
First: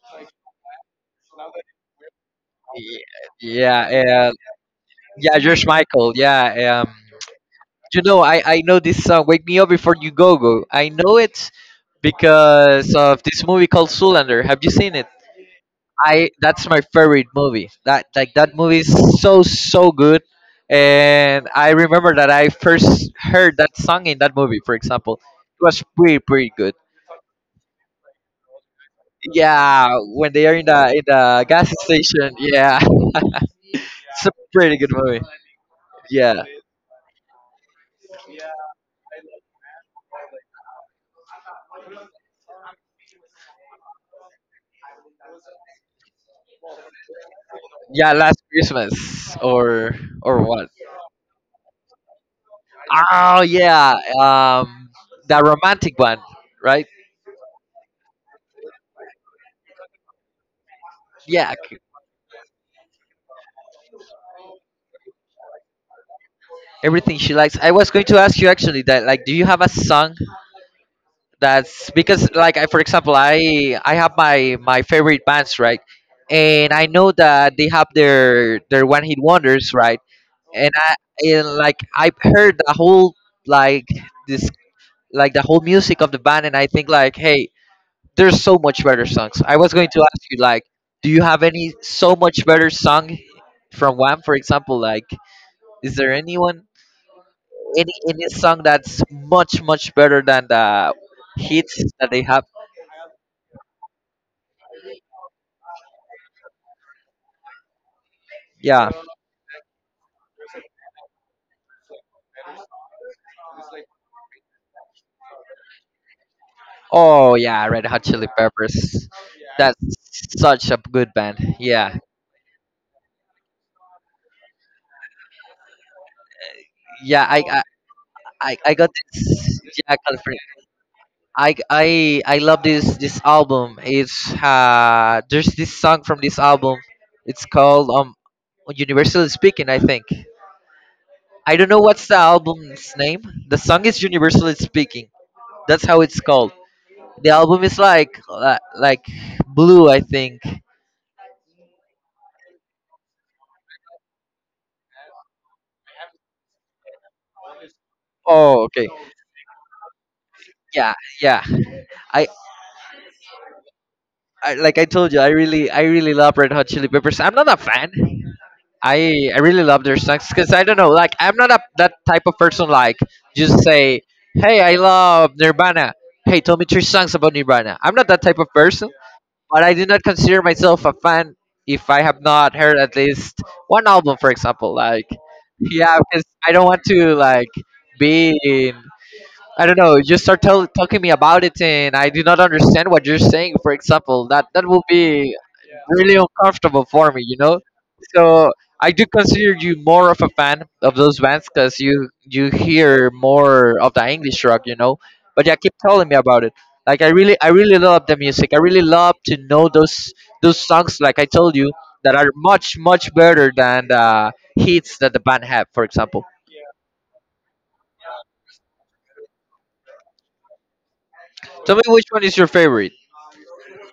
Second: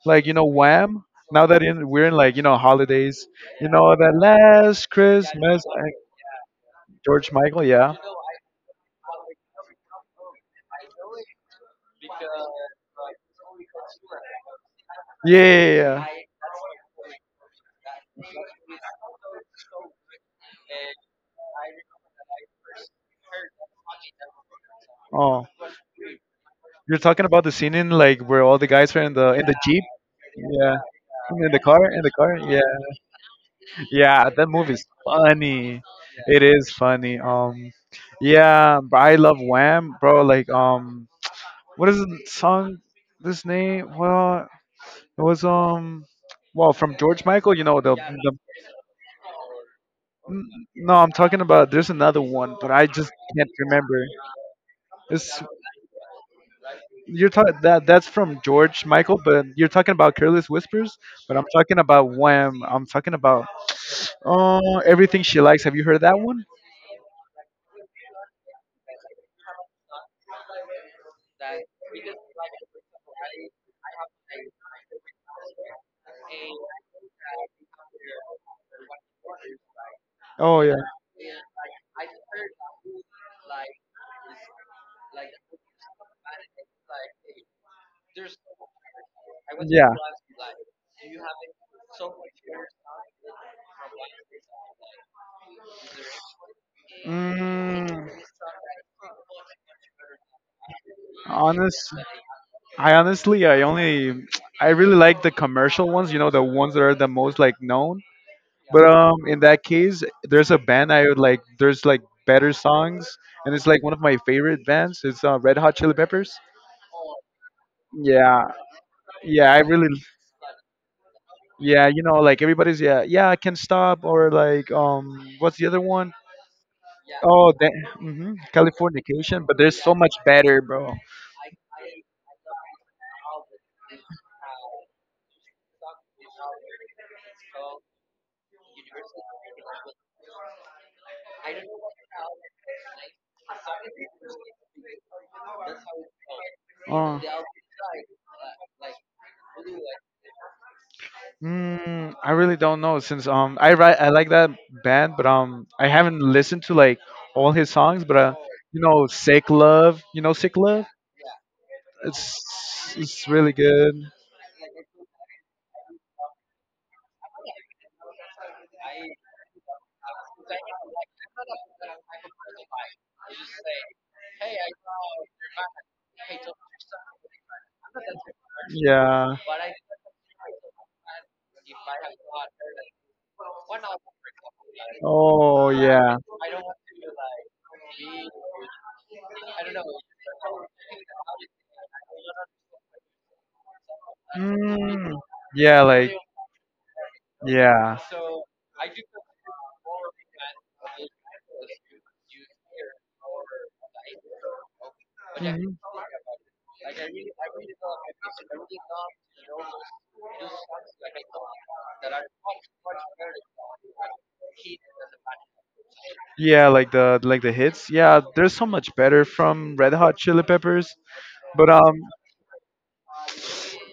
B: like you know Wham. Now we're in like you know
A: Y-
B: holidays, you
A: Yeah,
B: know that
A: uh,
B: last
A: yeah,
B: Christmas,
A: George Michael. Yeah,
B: George Michael, yeah,
A: you know, I know this song, "Wake Me Up Before You Go Go." I know it because of this movie called Zoolander. Have you seen it?
B: yeah, yeah, yeah, yeah.
A: I that's my favorite movie. That like that movie is so so good. And I remember that I first heard that song in that movie. For example,
B: Oh,
A: it was pretty pretty good.
B: you're talking about the scene in like where all the guys were in the jeep,
A: Yeah, when they are
B: yeah,
A: in the gas
B: in the
A: station.
B: car, yeah,
A: Yeah, it's a
B: yeah. That
A: pretty
B: movie's
A: good movie.
B: funny.
A: Yeah,
B: It is funny. Yeah, but I love Wham, bro. Like, what is the song? This name? Well, it was well, from George Michael, you know the
A: yeah,
B: the.
A: Last Christmas or
B: n-
A: what?
B: No, I'm talking about. There's another one, but I just
A: Oh
B: can't
A: yeah,
B: remember.
A: um, the
B: It's
A: romantic one, right?
B: you're talking that that's from George Michael, but you're talking about Careless Whispers. But I'm
A: Yeah,
B: talking about Wham. I'm talking about oh, everything she likes. Have you heard that one?
A: everything she likes. I was going to ask you actually that like, do you have a song that's because like I, for example, I have my my favorite bands, right? And I know that they have their one hit wonders, right?
B: Oh
A: And
B: yeah.
A: I, and like I have heard the whole, like this, like the whole music of the band, and I think like, hey, there's so much better songs. I was going
B: Yeah.
A: to ask you like, do you have any so much better song from Wham, for example, like, is there anyone,
B: Mm,
A: any song that's much much better than the hits
B: honest,
A: that they have?
B: I honestly, I really like the commercial ones. You know, the ones that are the most like known. But
A: Yeah.
B: in that case, there's a band I would like. There's like better songs, and it's like one of my favorite bands. It's Red Hot Chili Peppers.
A: Oh yeah, Red Hot Chili
B: Yeah,
A: Peppers.
B: yeah, I
A: That's
B: really,
A: such a good band.
B: yeah,
A: Yeah.
B: you know, like everybody's, yeah, yeah, I can stop, or like, what's the other one?
A: Yeah, I
B: Oh,
A: I,
B: that, hmm
A: I got
B: Californication,
A: this
B: but there's
A: yeah,
B: so much
A: confirm.
B: better, bro.
A: I love this album. It's there's this song from this album. It's called Universally Speaking, I think. I don't know what's the album's name. The song is Universally Speaking. That's how it's called.
B: Oh.
A: The album is like blue, I think.
B: I really don't know since I like that band, but I haven't listened to like all his songs, but
A: Oh, okay.
B: you know Sick Love,
A: Yeah, yeah. I
B: it's really good.
A: like I told you, I really love Red Hot Chili Peppers. I'm not a fan. I really love their songs because I don't know, like I'm not a that type of person. Like just say, hey, I love Nirvana. Hey, tell me three songs about Nirvana. I'm not that type of person,
B: Yeah.
A: but I do not consider myself a fan if I have not heard at least one album, for example. Like,
B: Oh
A: yeah,
B: yeah.
A: because I don't want to like be in. I don't know. You start talking me about it, and I do not understand what you're saying. For example, that will
B: Mm,
A: be
B: yeah, like
A: really uncomfortable for me, you know. So I do consider you more of a fan of those bands because you hear more of the English rock, you know. But yeah,
B: yeah.
A: keep telling me about it. Like I really love the music. I really love to know those songs. Like I told you that are much much better than the hits that the band have. For example,
B: Yeah, like the hits. Yeah, they're so much better from Red Hot Chili Peppers. But
A: tell me which one is your favorite.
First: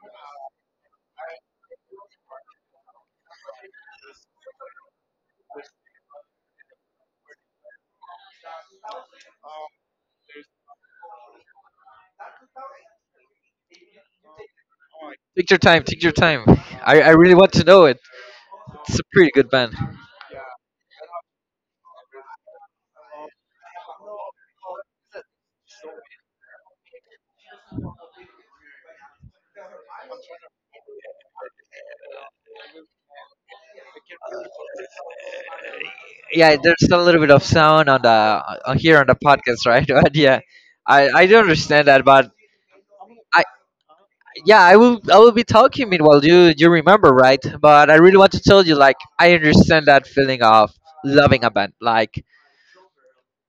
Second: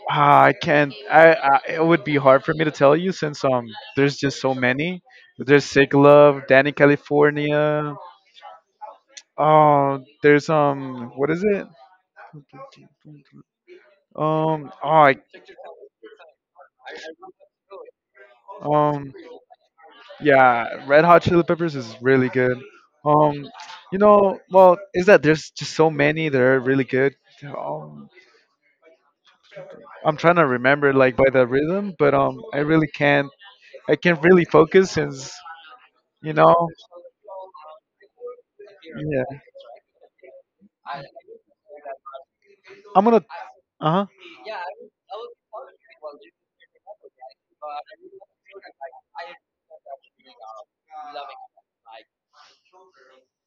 B: I can't. I it would be hard for me to tell you since there's just so many. There's Sick Love, Danny California. Oh, there's what is it? Um, oh, I,
A: Take your time. Take your time. I really want to know it. It's a
B: um,
A: pretty good band.
B: yeah, Red Hot Chili Peppers is really good. Um, you know, well, is that there's just so many that are really good. Um. I'm trying to remember like by the rhythm, but I really can't. I can't really focus since you
A: Yeah,
B: know.
A: there's a little bit of sound on the on here on the
B: Yeah,
A: podcast, right? But yeah, I do not understand that, but
B: I'm gonna.
A: I
B: Uh huh.
A: yeah, I will be talking meanwhile you remember, right? But I really want to tell you, like, I understand that feeling of loving a band. Like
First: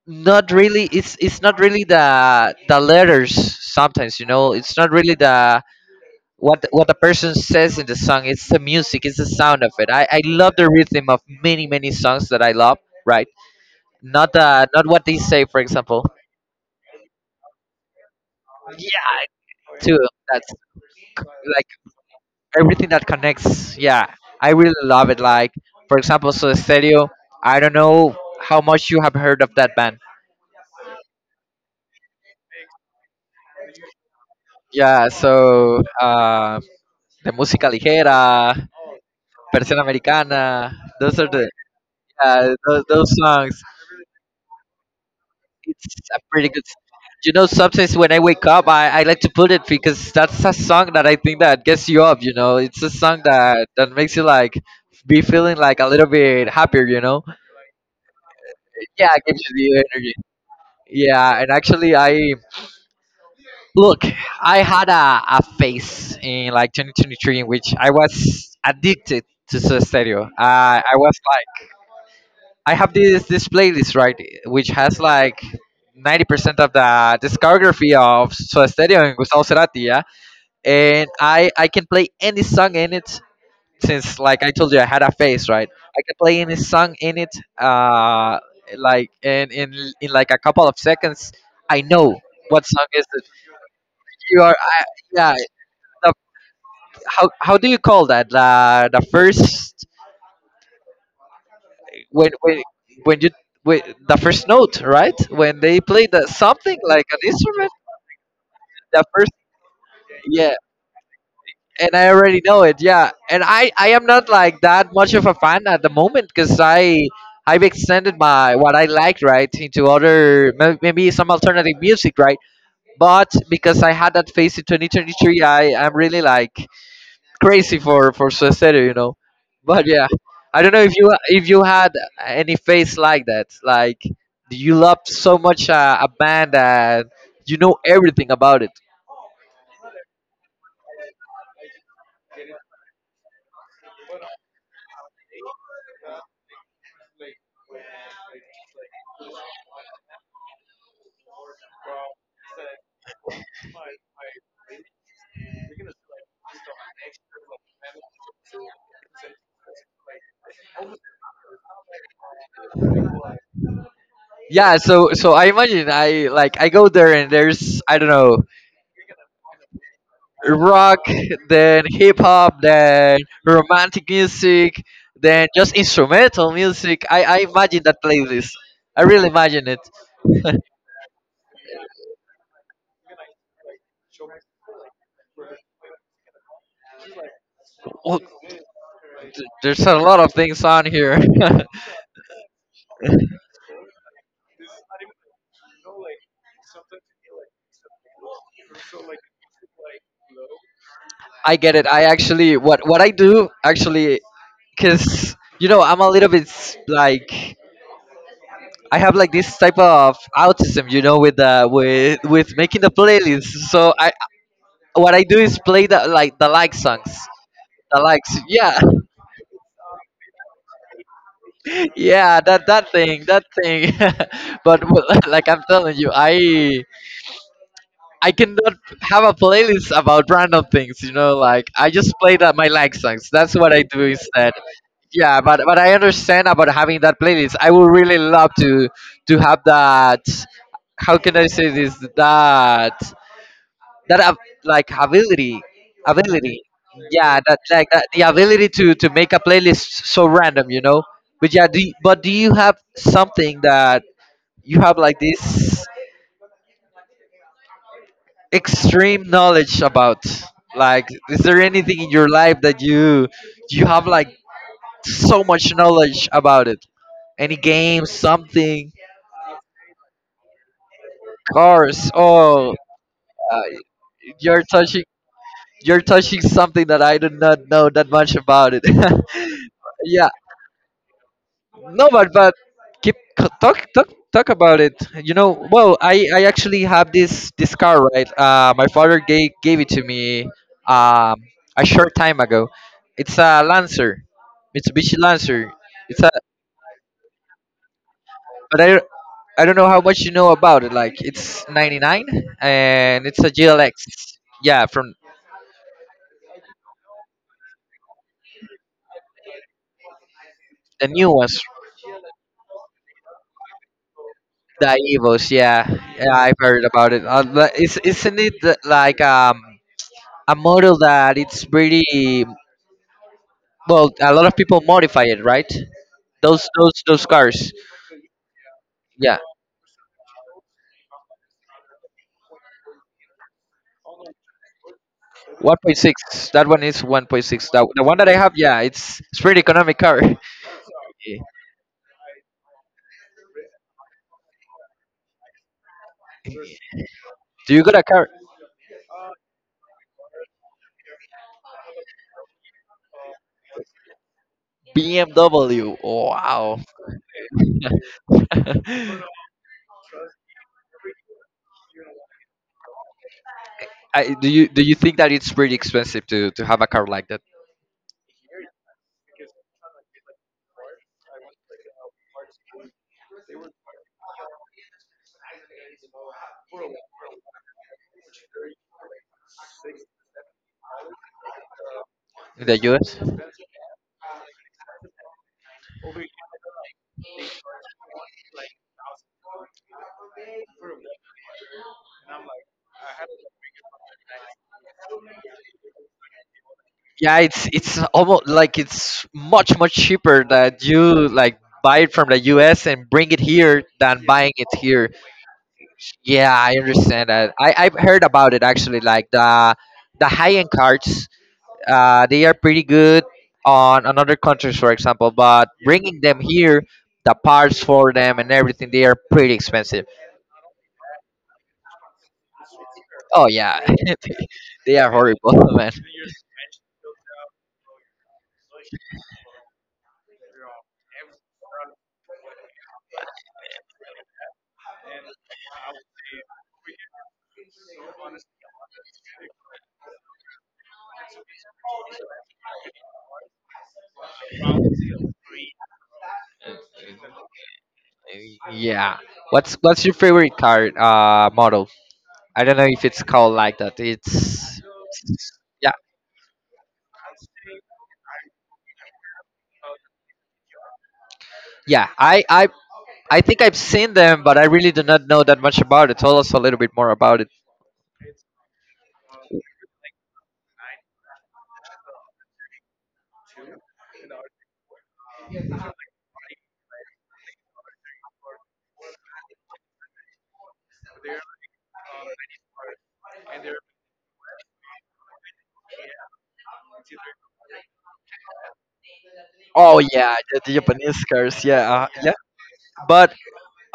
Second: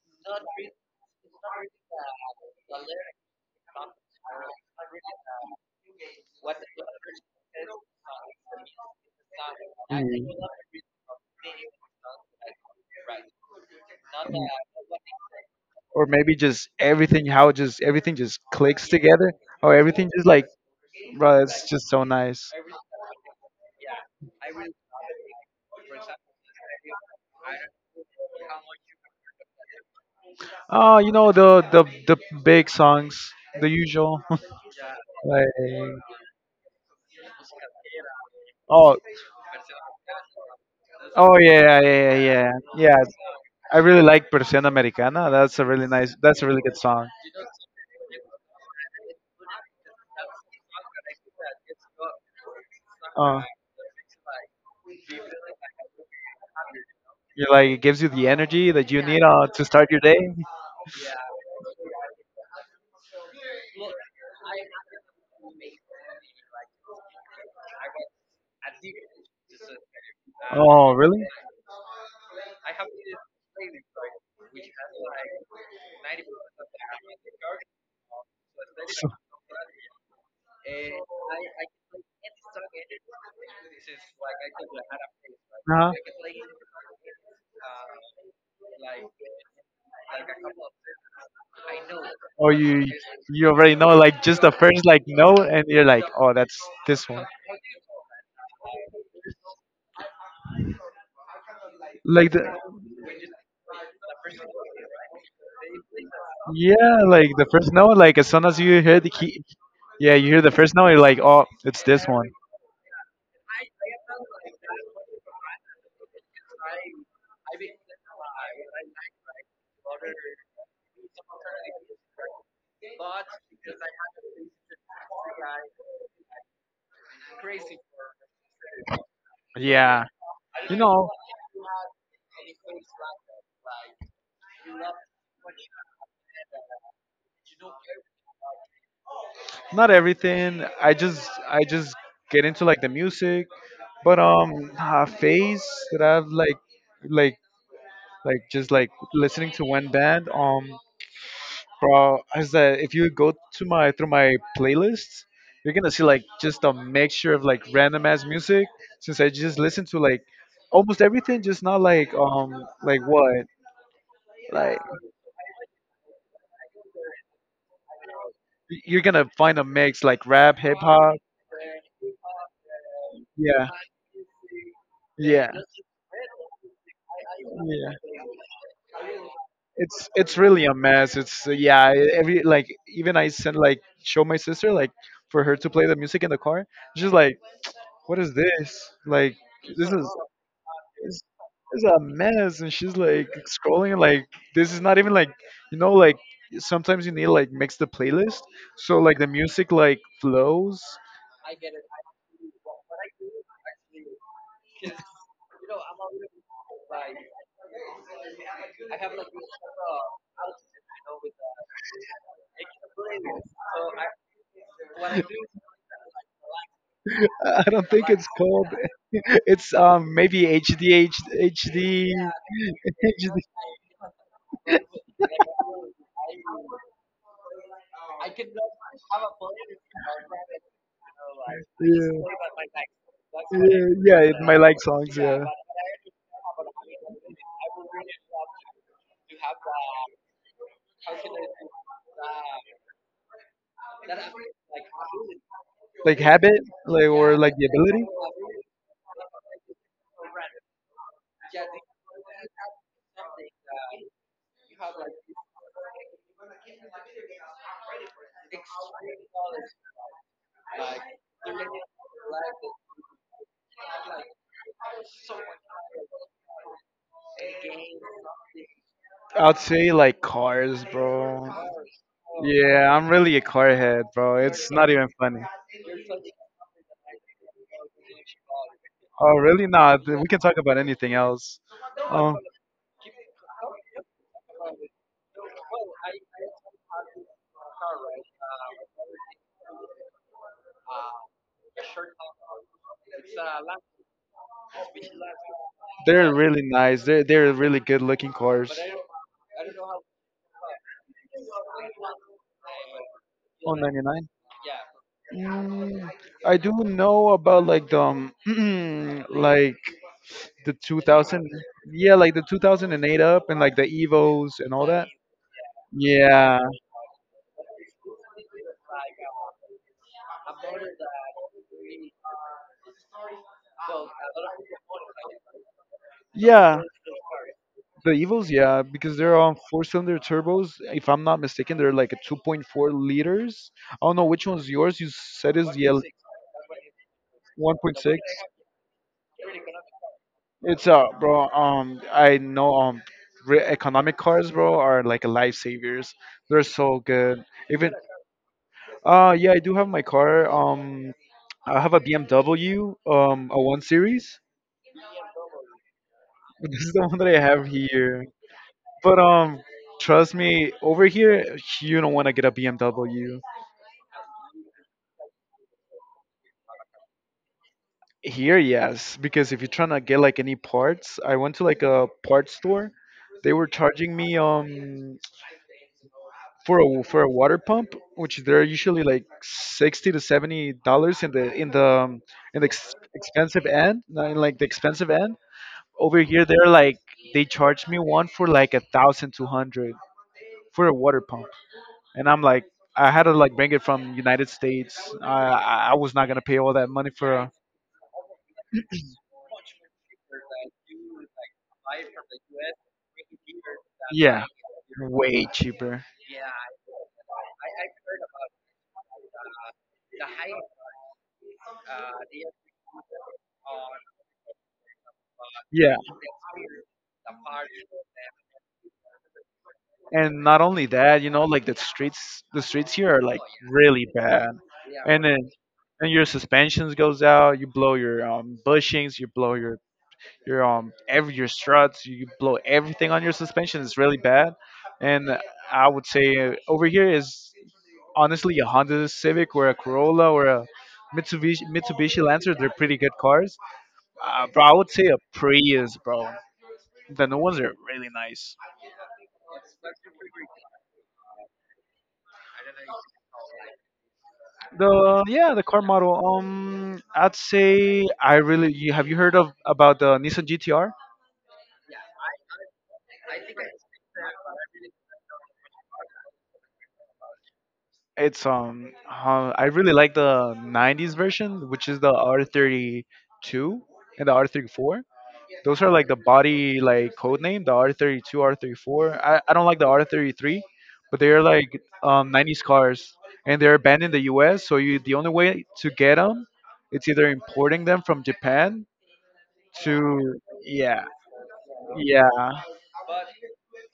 A: not really, it's not really the letters sometimes, you know. It's not really the what the person says in the song. It's the music, it's the sound of it. I love the rhythm of many many songs that I love, right? Not the, not what they say, for example.
B: Or maybe just everything. How just everything just clicks together, or
A: Yeah, too
B: everything just like,
A: that's c-
B: bro.
A: like
B: It's just so nice.
A: everything that connects, yeah. I really love it. Like, for example, so stereo, I don't know how much you have heard of that band.
B: Oh, you know the big songs, the usual.
A: Yeah,
B: Like
A: so the música ligera,
B: oh,
A: persiana americana, those are
B: oh
A: the,
B: yeah, yeah, yeah, yeah,
A: yeah,
B: yeah. Yeah.
A: those songs.
B: I really like Persiana Americana. That's a really
A: It's
B: nice.
A: a
B: That's a
A: pretty good,
B: really good song.
A: you know, sometimes when I wake up I like to put it because that's a song that I think that gets you up, you know. It's a song
B: Oh,
A: that makes you like be feeling like a little bit happier, you know.
B: you like it gives you the energy that you
A: Yeah, it
B: need
A: gives
B: to
A: you the
B: start your
A: energy.
B: day.
A: Yeah, and actually, I look, I had a phase in like 2023 in which I was addicted to Soda Stereo. I
B: Oh,
A: was
B: really?
A: like, I have this playlist, right, which has like 90% of the discography of Soda Stereo and Gustavo Cerati. Yeah, and I can play any song in it, since like I told you, I had a face, right?
B: Uh-huh.
A: I can play any song in it, like in in like a couple of seconds, I know
B: Or
A: what song
B: you
A: is it.
B: you already know like just
A: You
B: the
A: are,
B: first
A: I,
B: like
A: yeah.
B: note and you're like,
A: The,
B: oh, that's this one.
A: how do you call that? The first when
B: Like the
A: when when you when, the first note, right? When they play the something
B: yeah,
A: like an
B: like the
A: instrument,
B: first note, like as soon as you hear
A: the
B: the
A: first,
B: key. Yeah, you hear the
A: yeah,
B: first note, you're like, oh, it's
A: and
B: this
A: I
B: one.
A: already know it. Yeah, and I am not like that much of a fan at the moment because I've extended my what I liked, right, into other maybe some alternative music, right. But because I had that phase in 2023, I'm really like crazy for Suicide, you know. But
B: Yeah,
A: yeah, I don't
B: you
A: know if
B: know,
A: you had any phase like that. Like, do you love so much a band that you know everything about it?
B: not everything. I just get into like the music, but a phase that I've like, like, just like listening to one band. Bro, is that if you go to my through my playlists, you're gonna see like just a mixture of like random ass music. Since I just listen to like almost everything, just not like like what,
A: Yeah,
B: like.
A: so I imagine, I like I go there and there's I don't know,
B: You're gonna find a mix like rap, hip
A: rock,
B: hop.
A: then hip hop, then
B: Yeah,
A: romantic music, then
B: yeah,
A: just instrumental music. I imagine
B: yeah.
A: that playlist, I really imagine it.
B: It's really a mess. It's yeah. Every like even I sent like show my sister like for her to play the music in the car. She's like,
A: Well,
B: what is this? Like
A: there's
B: this
A: a
B: is.
A: lot of things on here.
B: It's, it's a mess and she's like scrolling like this is not even like you know like sometimes you need like mix the playlist so like the music like flows.
A: I get it. I actually, what I do actually, because you know, I'm a little bit like I have like this type of autism, you know, with the with making the playlist. So I, what I do is play the like songs,
B: I don't
A: the
B: think it's
A: likes.
B: called.
A: Yeah,
B: It's maybe HD HD HD. H D,
A: yeah, that thing, that thing. But well, like I'm telling you, I cannot have a playlist about random things, you know. Like I
B: yeah,
A: just play that my like songs. That's what I
B: yeah,
A: do
B: yeah. It,
A: instead.
B: my like songs.
A: Yeah,
B: Yeah.
A: but I understand about having that playlist. I would really love to have that, how can I say this? That that ab- like
B: Like habit,
A: ability,
B: like or
A: yeah,
B: like
A: that
B: the
A: like
B: ability.
A: that, the ability to make a playlist so random, you know. But yeah, do you, but do you have something that you have like this extreme knowledge about? Like, is there anything in your life that you have like so much knowledge about it, any game, something?
B: I'd say like cars, bro.
A: Cars, oh.
B: Yeah, I'm really a
A: Uh,
B: car head, bro.
A: you're
B: It's not
A: touching
B: even funny.
A: you're touching something that I do not know that much about it.
B: Oh, really? No, we
A: Yeah.
B: can talk about anything else.
A: No,
B: Um,
A: but keep talk talk talk about it. You know, well, I actually have this this car, right? My father gave it to me um a short time ago. It's a Lancer, Mitsubishi Lancer. It's a
B: they're really nice. They're really good looking cars.
A: but I don't know how much you know about it. Like it's 99 and it's a
B: Oh,
A: GLX.
B: 99.
A: Yeah, from
B: Mm, I do know about like the like the
A: the new
B: 2000.
A: ones,
B: Yeah, like the 2008 up and like the Evos and all that.
A: the Evos. Yeah, yeah, I've
B: Yeah.
A: heard about it. Isn't it like a model that it's pretty? Well, a lot of people modify it, right? Those
B: Yeah.
A: those cars.
B: The Evos, yeah, because they're
A: Yeah.
B: on four-cylinder turbos. If I'm not mistaken, they're like a 2.4 liters. I don't know which one's yours. You said is the
A: 1.6. That one is 1.6. That the one
B: 1.6.
A: that I have, yeah, it's pretty economic car.
B: It's
A: Yeah.
B: bro. I know. Economic cars, bro, are like lifesavers. They're so good.
A: Do you
B: Even
A: got a car?
B: yeah, I do have my car. I have a BMW. A one series.
A: BMW. Wow.
B: This is the one that I have here. But trust me, over here, you don't want to get a BMW.
A: I, do you think that it's pretty expensive to have a car like that
B: Here, yes, because if you're trying to get like any parts, I went to like a parts store. They were charging me for a water pump, which they're usually like $60 to $70 in the in the in
A: in
B: the
A: the US?
B: expensive end, not in like the expensive end. Over here, they're like they charged me one for like a thousand two hundred for a water pump, and I'm like I had to like bring it from United States. I was not gonna pay all that money for
A: Yeah,
B: a
A: it's almost like it's much much cheaper that you like buy it from the US and bring it here than
B: yeah,
A: buying it here.
B: way cheaper.
A: Yeah, I understand that. I, I've heard about it actually. Like the high end cards, they are pretty good on other countries, for example. But yeah,
B: Yeah,
A: bringing them here, the parts for them and everything, they are pretty expensive.
B: and not only that, you know, like the streets here are like
A: Oh yeah,
B: really bad,
A: they are
B: and then
A: horrible, man.
B: and your suspensions goes out, you blow your bushings, you blow your every your struts, you blow everything on your suspension. It's really bad, and I would say over here is honestly a Honda Civic or a Corolla or a Mitsubishi Lancer. They're pretty good cars. Bro, I would say a Prius, bro. The new ones are really nice.
A: Yeah. What's your favorite card model? I don't know if it's called like that. It's
B: The yeah, the car
A: yeah
B: model. I'd say I really. You have you heard of about the Nissan GTR?
A: yeah. I I think I've seen them, but I really do not know that much about it. Tell us a little bit more about it.
B: It's I really like the 90s version, which is the R32 and the R34. Those are like the body like code name, the R32, R34. I don't like the R33, but they're like 90s cars, and they're banned in the U.S. So you the only way to get them, it's either importing them from Japan
A: Oh yeah,
B: to
A: the
B: yeah,
A: Japanese cars. Yeah,
B: yeah.
A: yeah. But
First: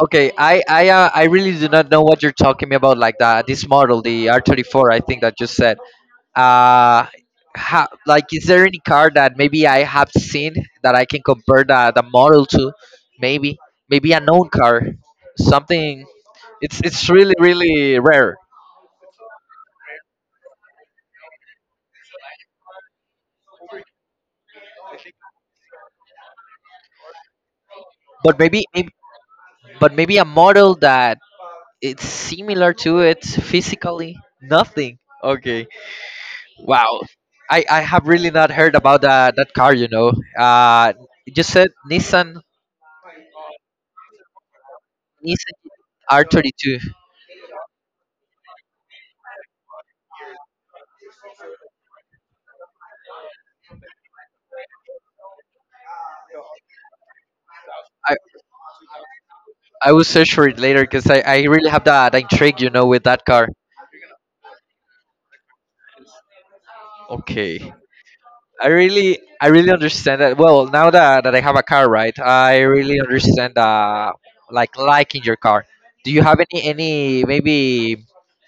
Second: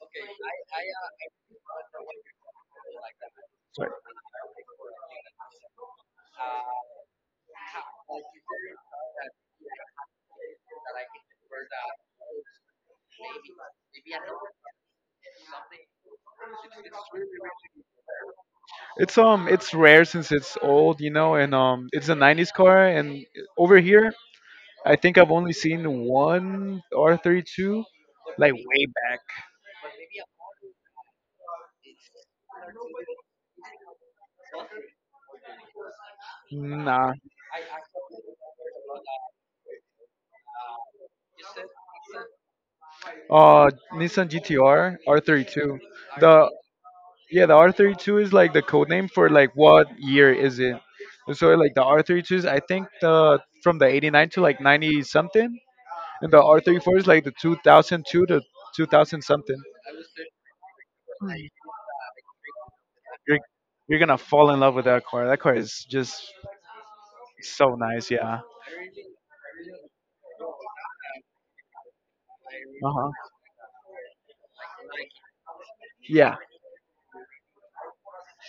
A: okay, I really do not know what you're talking about. Like that, this
B: Sorry.
A: model, the R 34. I think that you said. Uh ha, like, is there any car that maybe I have seen that I can compare the model to? Maybe maybe a known car, something. It's really really rare.
B: It's it's rare since it's old, you know, and it's a 90s car, and over here I think I've only seen one R32
A: But
B: like way back.
A: but maybe a model that it's similar to it physically. Nothing. Okay. Wow,
B: Nah.
A: I have really not heard about that that car. You know, uh, you just said
B: Uh, Nissan GTR
A: Nissan
B: R32.
A: R
B: The
A: 32.
B: yeah, the R32 is like the code name for like what year is it. So like the R32 is I think the from the 89 to like 90 something. And the R34 is like the
A: I
B: 2002 to 2000 something.
A: I will search for it later because I really have that intrigue. You know, with that
B: You're
A: car.
B: you're gonna fall in love with that car. That car is just so
A: Okay,
B: nice. Yeah.
A: I really understand that. Well, now that that I have a car, right? I
B: Uh
A: really
B: huh.
A: understand like liking your car. Do you
B: Yeah.
A: have any maybe,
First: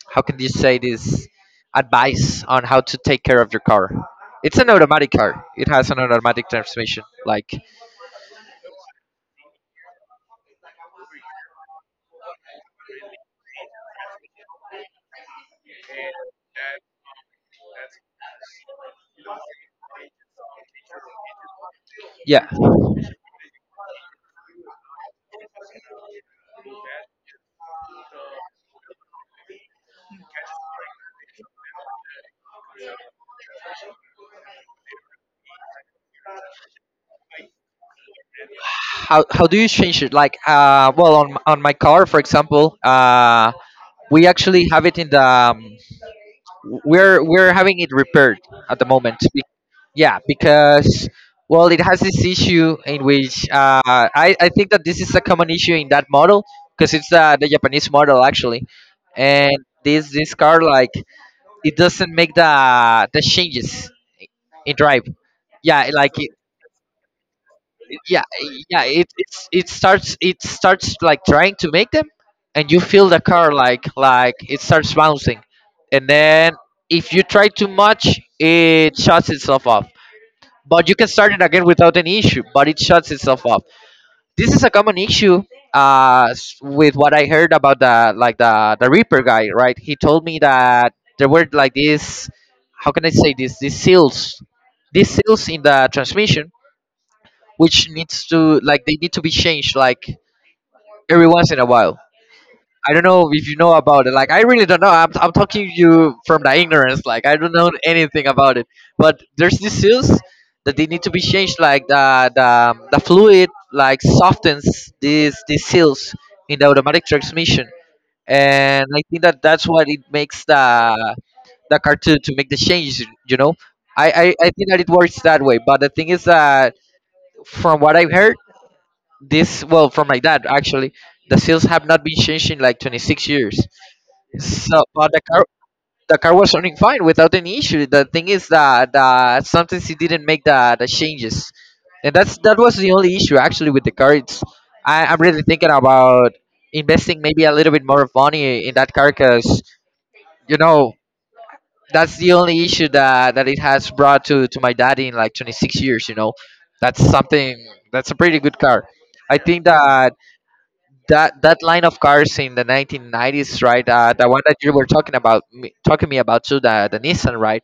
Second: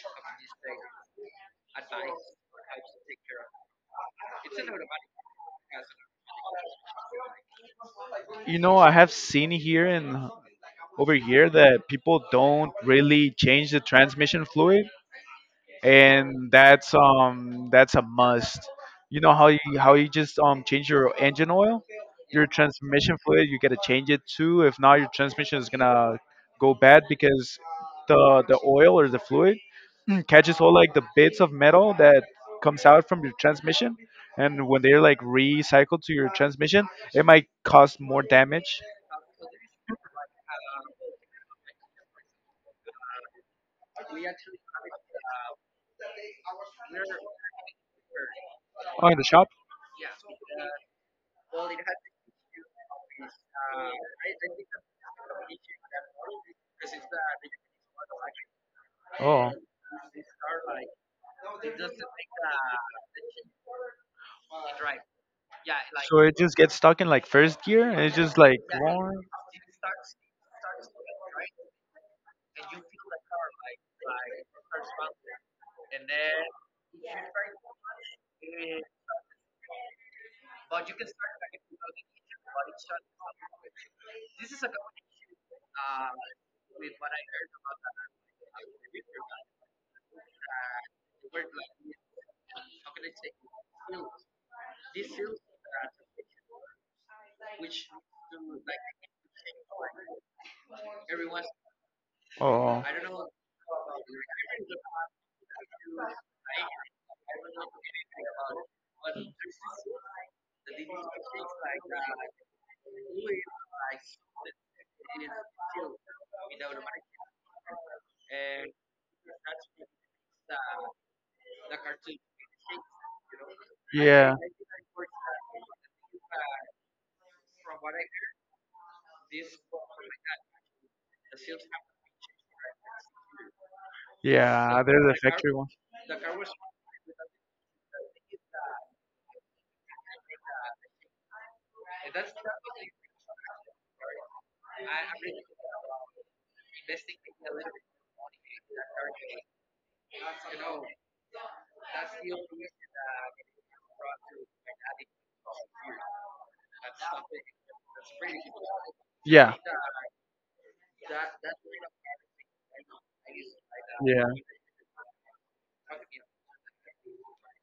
A: how can you say this, advice on how to take care of your car? It's an automatic car, it has an automatic transmission, like,
B: You know, I have seen here and over here that people don't really change the transmission fluid, and that's a must. You know how you just change your engine oil,
A: yeah.
B: your transmission fluid. You gotta change it too. If not, your transmission is gonna go bad because the oil or the fluid catches all like the bits of metal that comes out from your transmission, and when they're like recycled to your transmission, it might cause more damage.
A: How do you change it? Like well on, on my car for example we actually have it in the we're having it repaired at the
B: Oh, in
A: moment.
B: the shop.
A: Yeah, because well, it has this issue in which I think that this is a common issue in that model because it's the Japanese model actually.
B: Oh.
A: And this car like it doesn't make the changes in drive, yeah like
B: So
A: it,
B: it just gets stuck in like first gear and it's
A: yeah
B: just like
A: yeah
B: wrong.
A: it starts like trying to make them, and you feel the car like it starts bouncing, and then if you try too much it shuts itself off. But you can start it again without any issue but it shuts itself off. This is a common issue. Uh, with what I heard about the like the Reaper guy, right? He told me that there were like these, how can I say this? These seals in the transmission, which needs to like they need to be changed like every once in a while.
B: Oh.
A: I don't know if you know about it. Like, I really don't know. I'm talking you from the ignorance. Like, I don't know anything about it. But there's these seals that they need to be changed. Like the fluid like softens these seals in the automatic transmission, and I think that that's what it makes the the car to make the change. You know, I, I
B: Yeah.
A: I think that it works that way. But the thing is that from what I've heard, this well from my dad actually, the seals have not been changed in like 26 years
B: Yeah,
A: so,
B: there's
A: but
B: a
A: the car
B: factory one.
A: the car was running fine without any issue. The thing is that sometimes he didn't make the changes, and that was the only issue actually with the car. I'm really thinking about investing maybe a little bit more of money in that car because you know that's the only issue that it has brought to my daddy in like 26 years. You know, that's something that's a pretty good car. I
B: Yeah.
A: think that that line of cars in the 1990s, right? Uh,
B: Yeah.
A: the one that you were talking about, talking me about too, the Nissan, right?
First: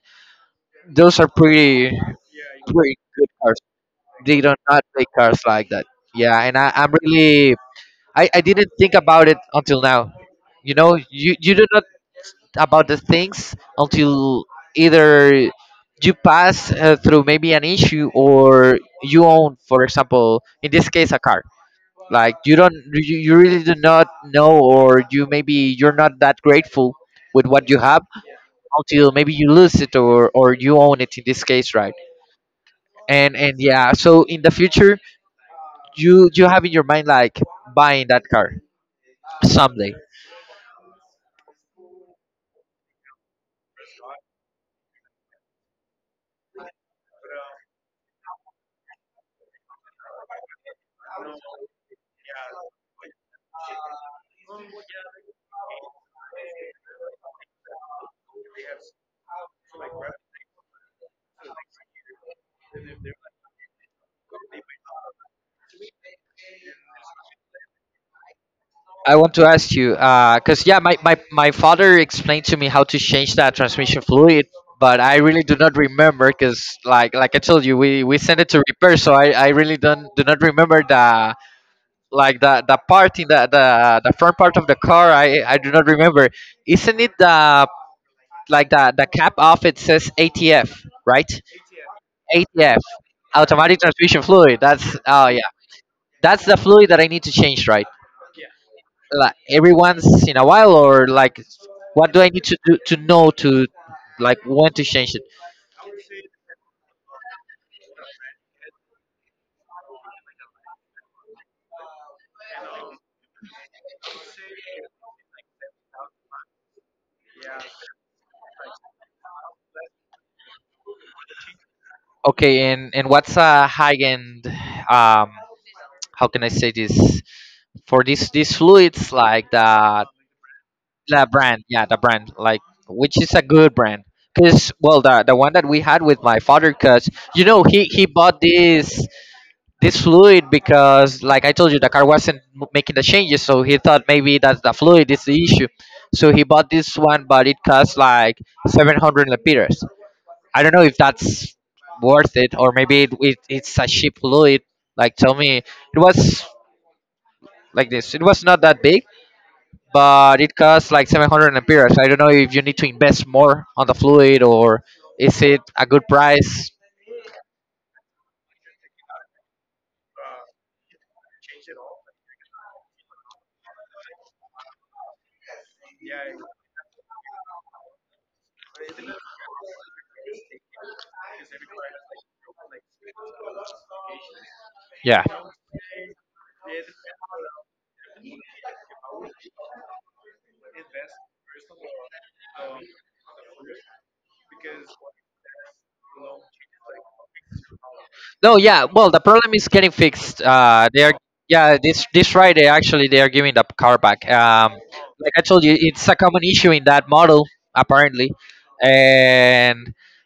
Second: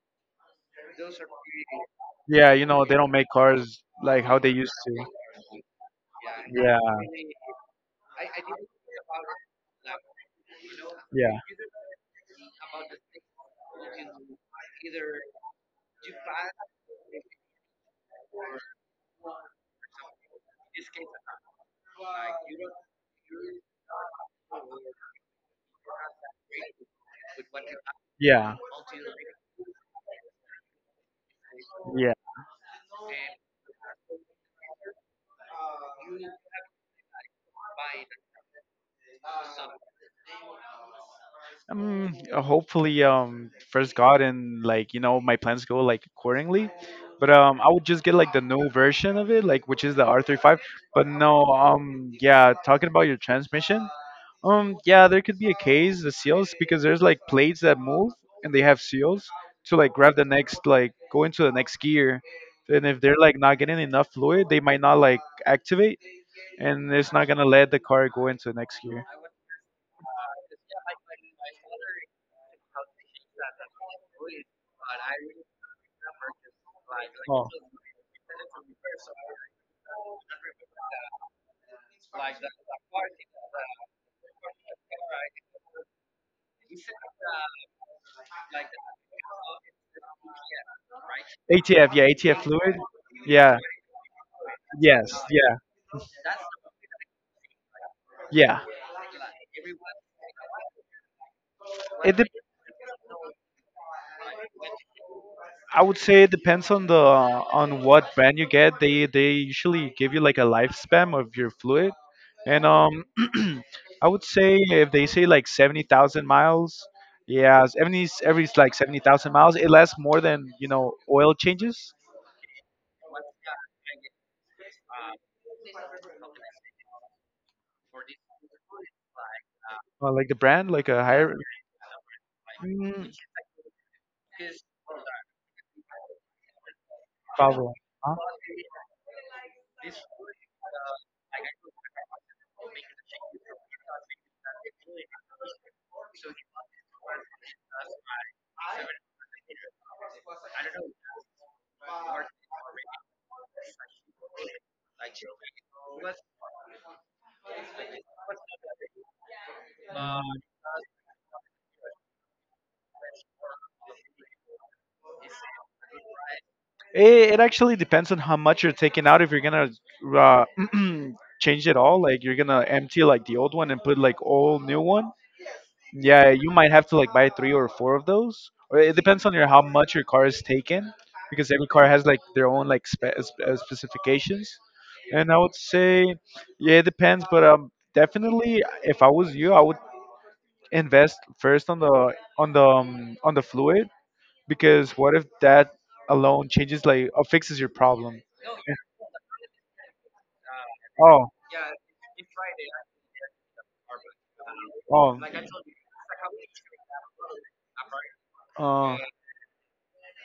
A: Those are pretty
B: Yeah, you know, they
A: pretty
B: don't
A: good
B: make
A: cars.
B: cars like how
A: They
B: they
A: do
B: used
A: not
B: to.
A: make cars like that. Yeah, and I,
B: Yeah.
A: I'm really I didn't think about it until now. You know, you
B: Yeah.
A: you do not about the things until either you pass through maybe an issue or you own, for example, in this case, a car like you don't, you really do not know, or you maybe you're not that grateful with what you have
B: Yeah.
A: until maybe you lose it or you own it in this case, right?
B: Yeah.
A: And yeah, so in the future, you have in your mind like buying that car someday.
B: Hopefully, first God and like you know my plans go like accordingly. But I would just get like the new version of it, like which is the R35. But no, yeah, talking about your transmission, yeah, there could be a case the seals because there's like plates that move and they have seals to like grab the next like go into the next gear, and if they're like not getting enough fluid, they might not like activate, and it's not gonna let the car go into the next gear.
A: I want to ask you, because yeah, my father explained to me how to change that transmission fluid, but I really do not remember because like I
B: Oh,
A: told you, we sent it to repair, so I really don't do not remember the like the part in the front part of the car I do not remember. Isn't it the like the cap off it says ATF, right?
B: ATF, yeah, ATF fluid,
A: ATF,
B: yeah.
A: automatic transmission fluid. That's
B: Yes,
A: oh yeah,
B: yeah,
A: that's the fluid that I need to change, right?
B: yeah.
A: Like every once in a while or like what
B: It
A: do
B: de-
A: I need to do to know to like when to change it?
B: I would say it depends on the on what brand you get. They usually give you like a lifespan of your fluid, and I would say if they say like 70,000 miles, yeah, seventy every like 70,000 miles, it lasts more than you know oil changes.
A: Okay, and what's a high end, um, how can I say this, for these fluids like the
B: Like the brand, like a
A: the
B: higher,
A: brand, yeah, the brand, like,
B: mm,
A: which is a good brand? Because well, the one that we had with my father, because you know
B: probably.
A: he
B: Huh?
A: bought this this fluid because like I told you, the car wasn't making the changes, so he thought maybe that's the fluid is the issue, so he bought this one, but it cost like 700 lempiras. I don't know if that's worth it, or maybe it's a cheap fluid. Like, tell me, it was like this, it was not that big,
B: Uh,
A: but it costs like 700 amperes. I don't know if you need to invest more on the fluid or is it a good price?
B: it actually depends on how much you're taking out. If you're gonna uh, change it all, like you're gonna empty like the old one and put like all new one. Yeah, you might have to like buy three or four of those. Or it depends on your how much your car is taken, because every car has like their own like specifications.
A: Yeah.
B: And I would say, yeah, it depends. But definitely, if I was you, I would invest first on the fluid because what if that alone changes like or fixes your problem?
A: No, yeah. Well, the problem is getting fixed. They are,
B: Oh,
A: yeah. This Friday, actually, they are giving the car back.
B: oh,
A: Like I told you, it's a common issue in that model apparently,
B: uh,
A: and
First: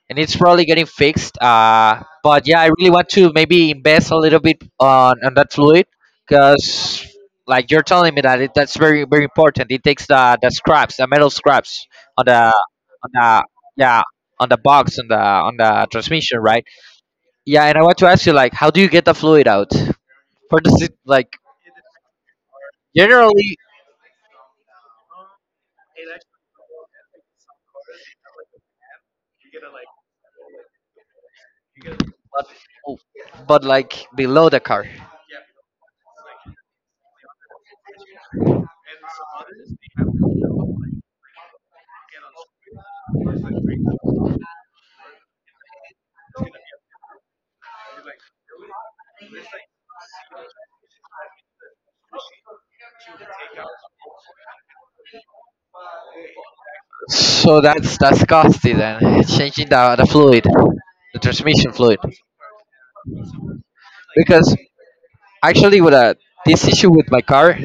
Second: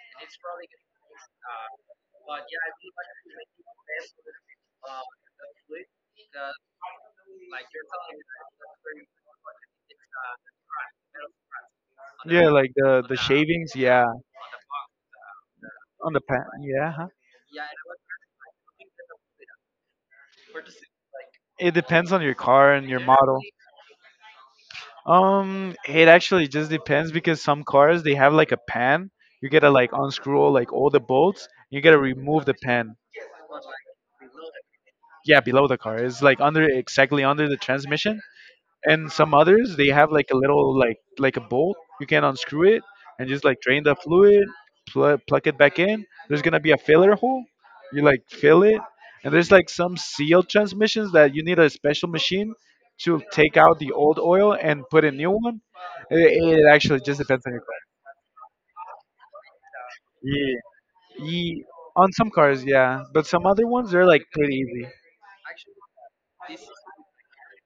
A: and it's probably getting fixed. But yeah, I really want to maybe invest a little bit on that fluid because like you're telling me that that's very important. It takes the scraps, the metal scraps on the
B: yeah, like the
A: on
B: the
A: the
B: shavings,
A: yeah
B: yeah.
A: on the box on the
B: On the
A: transmission,
B: pan,
A: right?
B: yeah. Huh?
A: Yeah, and I want to ask you, like, how do you get the fluid out? Where does it, like,
B: It depends on your car and your model.
A: generally,
B: It actually just depends because some cars they have like a pan. You gotta like unscrew like all the bolts. You gotta remove
A: but,
B: the pan.
A: but like below the car?
B: Yeah, below the car. It's like under exactly under the transmission. And some others they have like a little like a bolt. You can unscrew it and just like drain the fluid, plug it back in. There's gonna be a filler hole. You like fill it. And there's like some sealed transmissions that you need a special machine to take out the old oil and put a new one. It actually just depends on
A: So
B: your car.
A: that's costly then, changing the fluid,
B: Yeah.
A: the
B: Ye-
A: transmission fluid.
B: on some cars, yeah, but some other ones they're like pretty
A: Because
B: easy.
A: actually, this issue with my car,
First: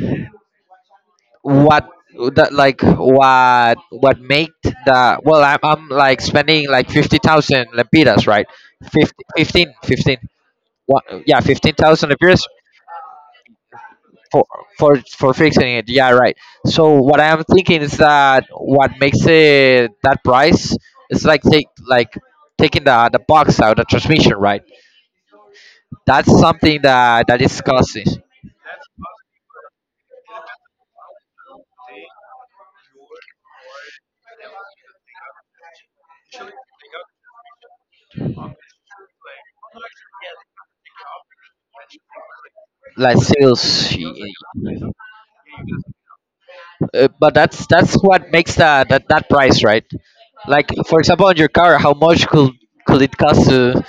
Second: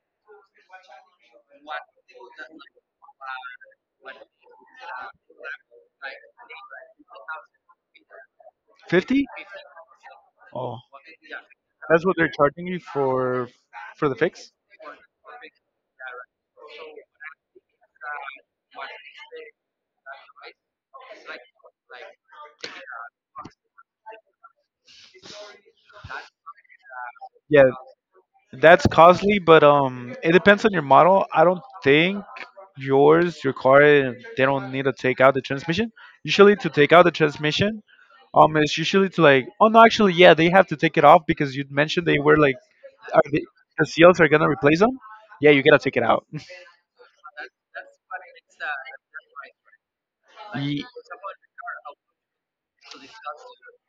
A: what that like what made the well, I'm
B: Like,
A: like spending like 50,000 lempiras, right? 50,
B: 50
A: 15, 15.
B: Oh,
A: What, yeah, fifteen
B: that's
A: thousand
B: what they're
A: lempiras
B: charging you for the
A: for
B: fix.
A: for fixing it, yeah, right. So what I'm thinking is that what makes it that price is like take like taking the box out the transmission, right? That's something that that is
B: Yeah,
A: costing
B: that's costly, but it depends on your model. I don't think your car, they don't need to take out the transmission. Usually, to take out the transmission, it's usually to like, oh no, actually, yeah, they have to take it off because you mentioned they were like,
A: like
B: are they, the
A: sales.
B: seals are gonna replace them. Yeah, you gotta take it out.
A: But that's what makes that price, right? Like,
B: Ye-
A: for example, on your car, how much could it cost to,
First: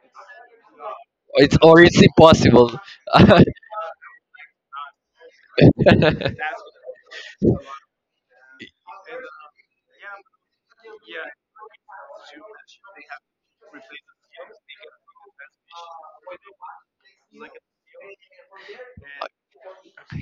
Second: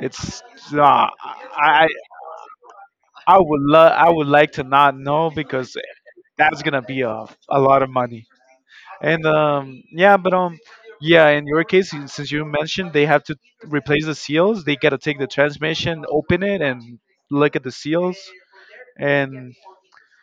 B: it's nah,
A: it's, or
B: I I
A: it's impossible?
B: I would love I would like to not know because that's gonna be a lot of money. And yeah, but yeah, in your case, since you mentioned they have to replace the seals, they gotta take the transmission, open it, and look at the seals. And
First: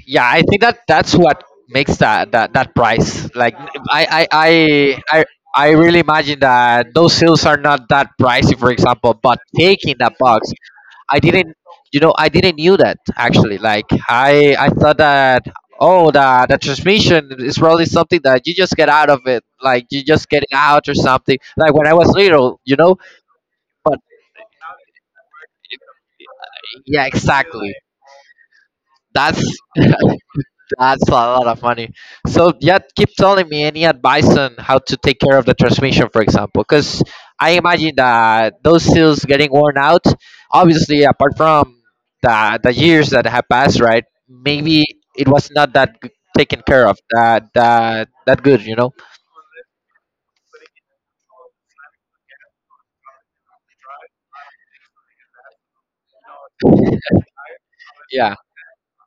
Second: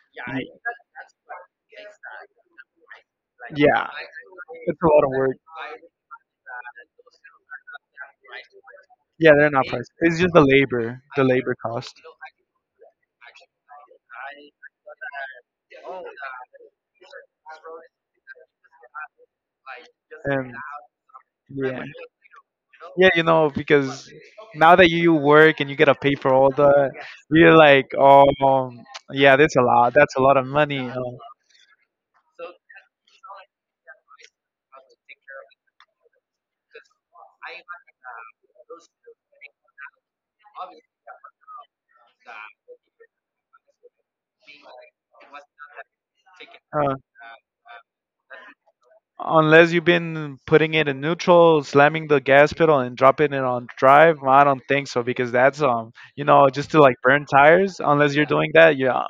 A: Yeah,
B: y-
A: I think that that's what makes that price. Like,
B: yeah,
A: I, I
B: it's a
A: i
B: lot of
A: i
B: work.
A: I really imagine that those seals are not that pricey for example,
B: Yeah,
A: but
B: they're not priced.
A: taking that
B: It's just
A: box, I
B: the labor
A: didn't,
B: cost.
A: you know, I didn't knew that actually. Like, I thought that, oh, the transmission is probably something that you just get out of it, like you just get it
B: And
A: out or something, like
B: yeah,
A: when I was little, you know.
B: yeah, you know,
A: But
B: because now that you work and you gotta pay for all the,
A: yeah,
B: you're
A: exactly,
B: like, oh, yeah, that's
A: that's
B: a lot. That's a lot of money.
A: that's a lot of money. So yeah, keep telling me any advice on how to take care of the transmission, for example, because I imagine that those seals getting worn out. Obviously, apart from the years that have passed, right? Maybe it was not that taken care
B: Uh,
A: of, that good, you know?
B: Unless you've been putting it in neutral, slamming the gas pedal and dropping it on drive, I don't think so because that's just to like burn tires. Unless you're
A: Yeah.
B: doing that, yeah.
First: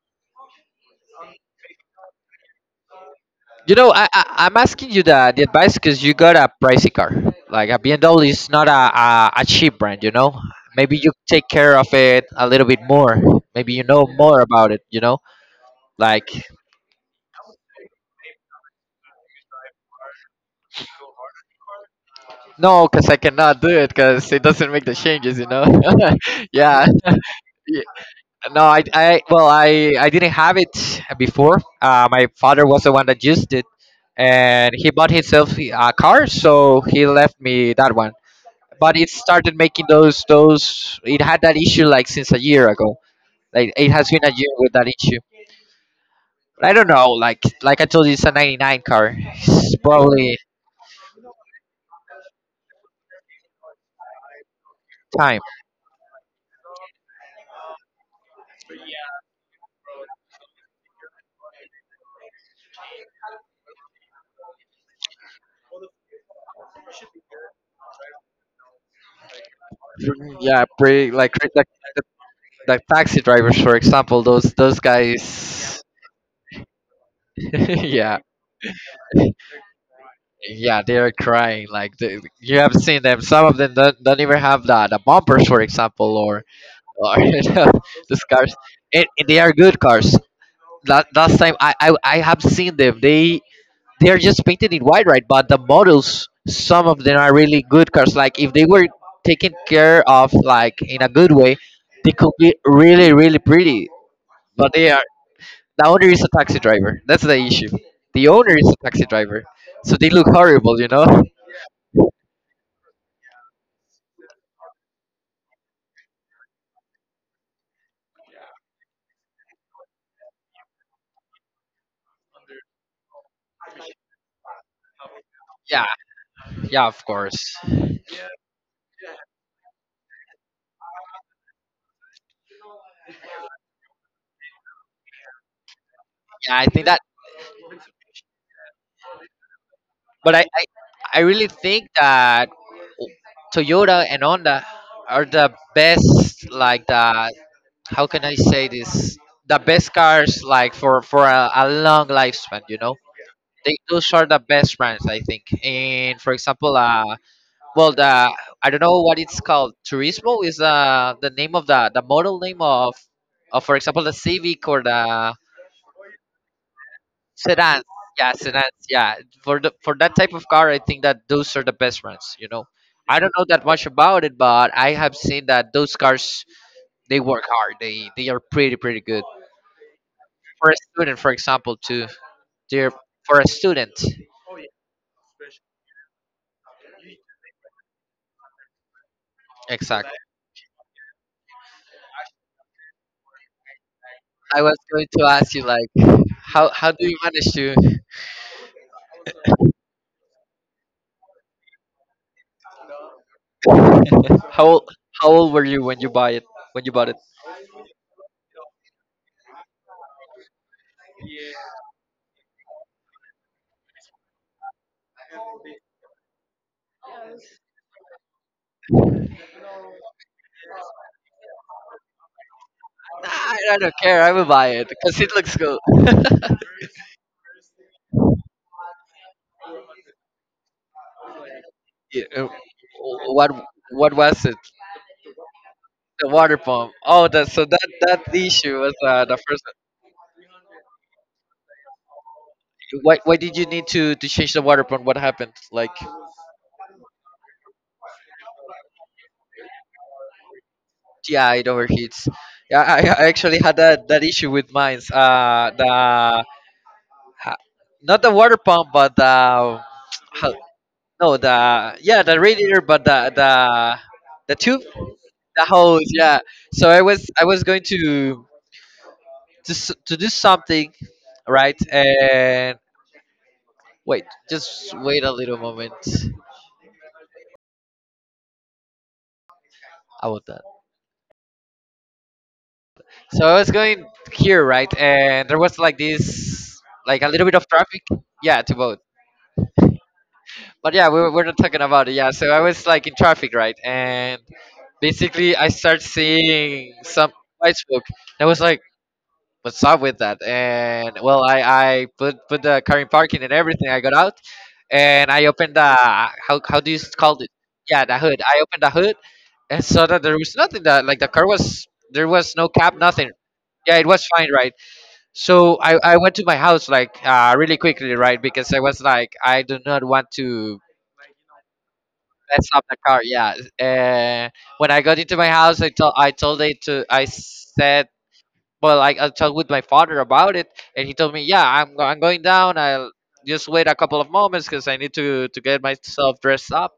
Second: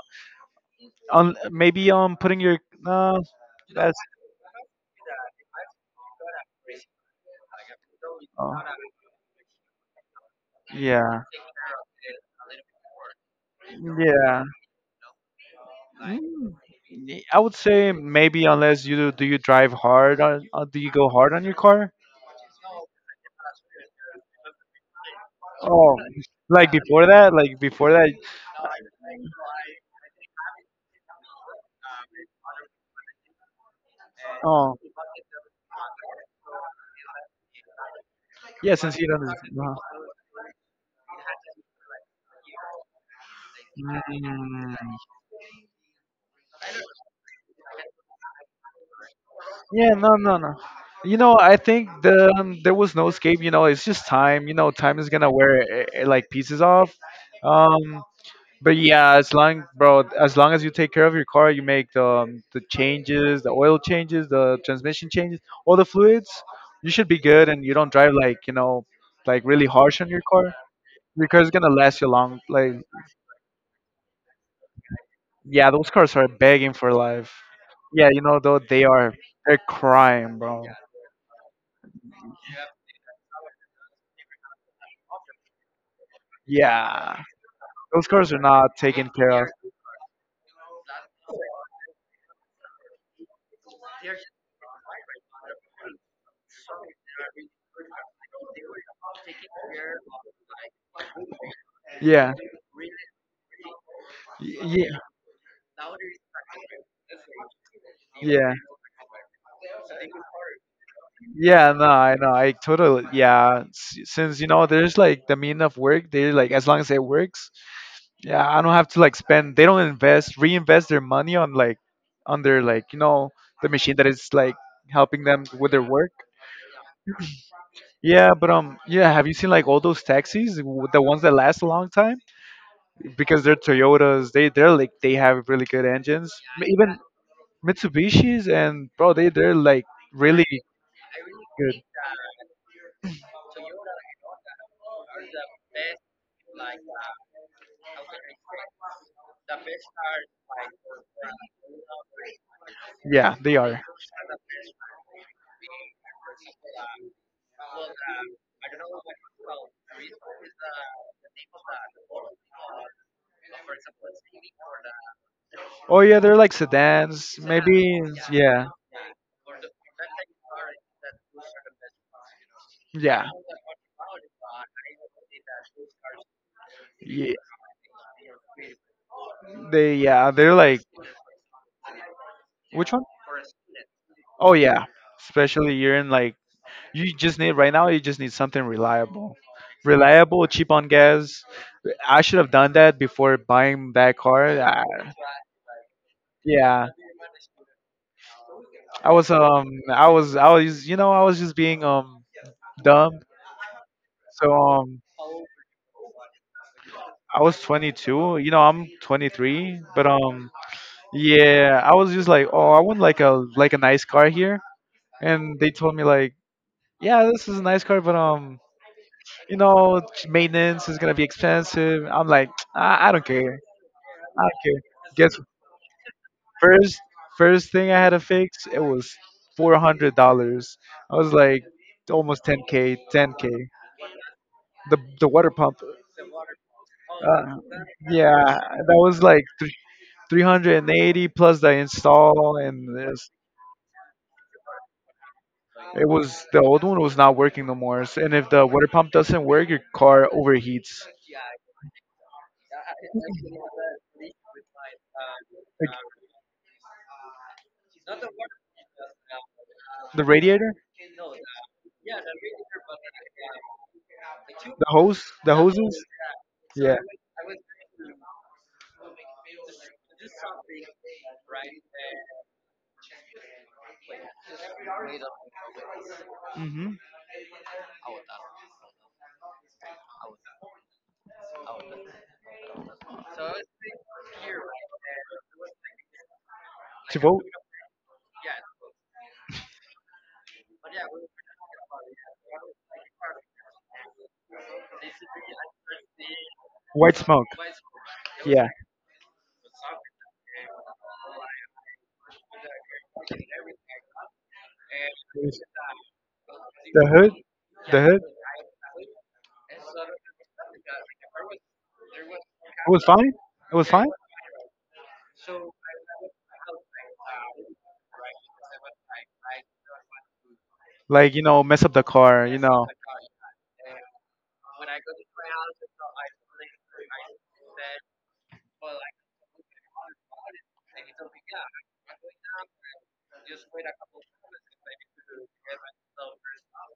B: Maybe putting your uh,
A: You know,
B: that's
A: I'm asking you the advice because you got a pricey car. Like a BMW is
B: uh,
A: not a cheap brand. You know, maybe you
B: yeah,
A: take care of it a little bit more. Maybe you know more
B: yeah.
A: about it. You know, like,
B: Mm, I would say maybe unless you do, do you drive hard on, do you go hard on your car?
A: no, because I cannot do it because it doesn't make the changes. You know,
B: Oh, like
A: yeah.
B: before that, like before
A: Yeah.
B: that.
A: No, I well, I didn't have it before. My father was the one that used it, and
B: Oh,
A: he bought himself a car, so he left me that one.
B: yeah.
A: But
B: Since you
A: it
B: don't.
A: started making those. It had that issue like since a year ago. Like it has been a year with
B: Mm.
A: that issue. But I don't know. Like I told you, it's a '99 car. It's
B: Yeah, no, no,
A: probably
B: no. You know, I think there was no escape. You know, it's just time. You know, time is gonna
A: time.
B: wear like pieces off. Um, but yeah, as long as you take care of your car, you make the changes, the oil changes, the transmission changes, all the fluids, you should be good, and you don't drive like like really harsh on your car.
A: Yeah, pretty
B: Your
A: like
B: car's gonna last
A: the
B: you long. Like,
A: like taxi drivers, for example. Those
B: yeah,
A: guys.
B: those cars are begging for life. Yeah,
A: Yeah,
B: though they are, they're crying, bro.
A: yeah, they're crying. Like they, you have seen them. Some of them don't even have the bumpers, for example, or
B: Yeah. Those
A: the
B: cars are
A: cars.
B: not taken
A: And they
B: care of.
A: are good cars. Last time I have seen them. They are just painted in white, right? But the models, some of them are really good cars. Like if they were taken care of, like in a good way, they could
B: Yeah.
A: be really pretty. But they
B: Yeah.
A: are, the owner is a taxi driver. That's the issue. The
B: Yeah.
A: owner is a taxi driver, so they look horrible, you know.
B: Yeah. No, I know. I totally. Yeah. Since there's like the mean of work. They like as long as it works. Yeah. I don't have to like spend. They don't invest, reinvest their money on their like the machine that is like helping them with their
A: Yeah,
B: work.
A: yeah, of course.
B: Yeah, but yeah. Have you seen like all those taxis, the ones that last a long time? Because they're Toyotas. They're like they have really good engines.
A: Yeah, I think
B: Even
A: that.
B: Mitsubishi's and bro, they're like
A: But
B: really
A: I really
B: good.
A: think that Toyota and Honda are the best, like the, how can I say this? The best cars, like for a long lifespan, you know.
B: Yeah, they
A: They
B: are.
A: those are the best brands, I think. And for example, well, the, I don't know what it's called. Turismo is the name of the model name of for example, the Civic or the
B: Oh yeah, they're like sedans,
A: sedan.
B: maybe.
A: Yeah,
B: Yeah,
A: sedans. Yeah, for the for that type of car, I think that those are the best brands. You know, I
B: yeah,
A: don't know that much about it, but I have seen that those cars they
B: yeah.
A: work hard. They are pretty good.
B: They Yeah, they're
A: For a
B: like
A: student, for example, to dear,
B: which one?
A: for a student.
B: Oh yeah, especially you're in like you just need right now. You just need something
A: Exactly.
B: reliable, cheap on gas. I should have done that before buying that car.
A: I was
B: Ah,
A: going to ask you like
B: yeah,
A: how do you manage to
B: I was um I was just being dumb. So
A: how old- how old were you when you buy it when you bought it?
B: I was 22. You know I'm 23, but yeah I was just like oh I want like a nice car here, and they told me like yeah this is a nice car, but you know maintenance is gonna be expensive. I'm like I don't
A: Nah, I
B: care.
A: I don't care. I
B: I
A: will
B: don't
A: buy
B: care.
A: it because it
B: Guess
A: looks good.
B: first first thing I had to fix it was $400. I was like
A: Yeah,
B: almost 10K, 10K,
A: what what was it?
B: the water pump.
A: The water pump. Oh, that
B: Uh,
A: so that that
B: yeah,
A: issue was
B: that was
A: the
B: like
A: first.
B: 380 plus the install and this.
A: Why did you need to change the water pump? What happened? Like.
B: It was the old one was not working no more. And if the water pump doesn't work, your car overheats.
A: Yeah, it overheats. Yeah, I actually had that issue with mine
B: Like
A: the ha- not the water pump but the
B: the
A: how,
B: radiator,
A: no the yeah the radiator but the tube,
B: the hose, the
A: the hose,
B: hoses.
A: yeah. So
B: Yeah.
A: I was going to to do something, right, and wait, just wait a little moment.
B: Hmm.
A: How about that? So I was going here, right, and there was like this,
B: To
A: like a
B: vote.
A: little bit of traffic. Yeah, to both. But yeah, we were, we're not talking about it. Yeah, so I was like in traffic, right? And basically, I start seeing
B: White
A: some
B: smoke.
A: white smoke. And I was
B: Yeah.
A: like, "What's up with that?" And well, I put the car in parking and everything. I got out and
B: It
A: I
B: was-
A: opened the how do you
B: The hood.
A: call it?
B: The
A: Yeah, the
B: hood.
A: hood. I opened the hood and saw that there was nothing. That like the car was There was no
B: It
A: cap,
B: was fine.
A: nothing.
B: It was
A: Yeah, it
B: fine.
A: was fine, right? So I went to my house like really quickly, right? Because I was like, I do not want to
B: Like you know, mess up the car. You
A: mess up
B: know,
A: the car. Yeah. Uh, when I got into my house, I told it to. I said, well, I talked with my father about it, and he told me, yeah, I'm going down. I'll just wait a couple of moments because I need to get myself dressed up.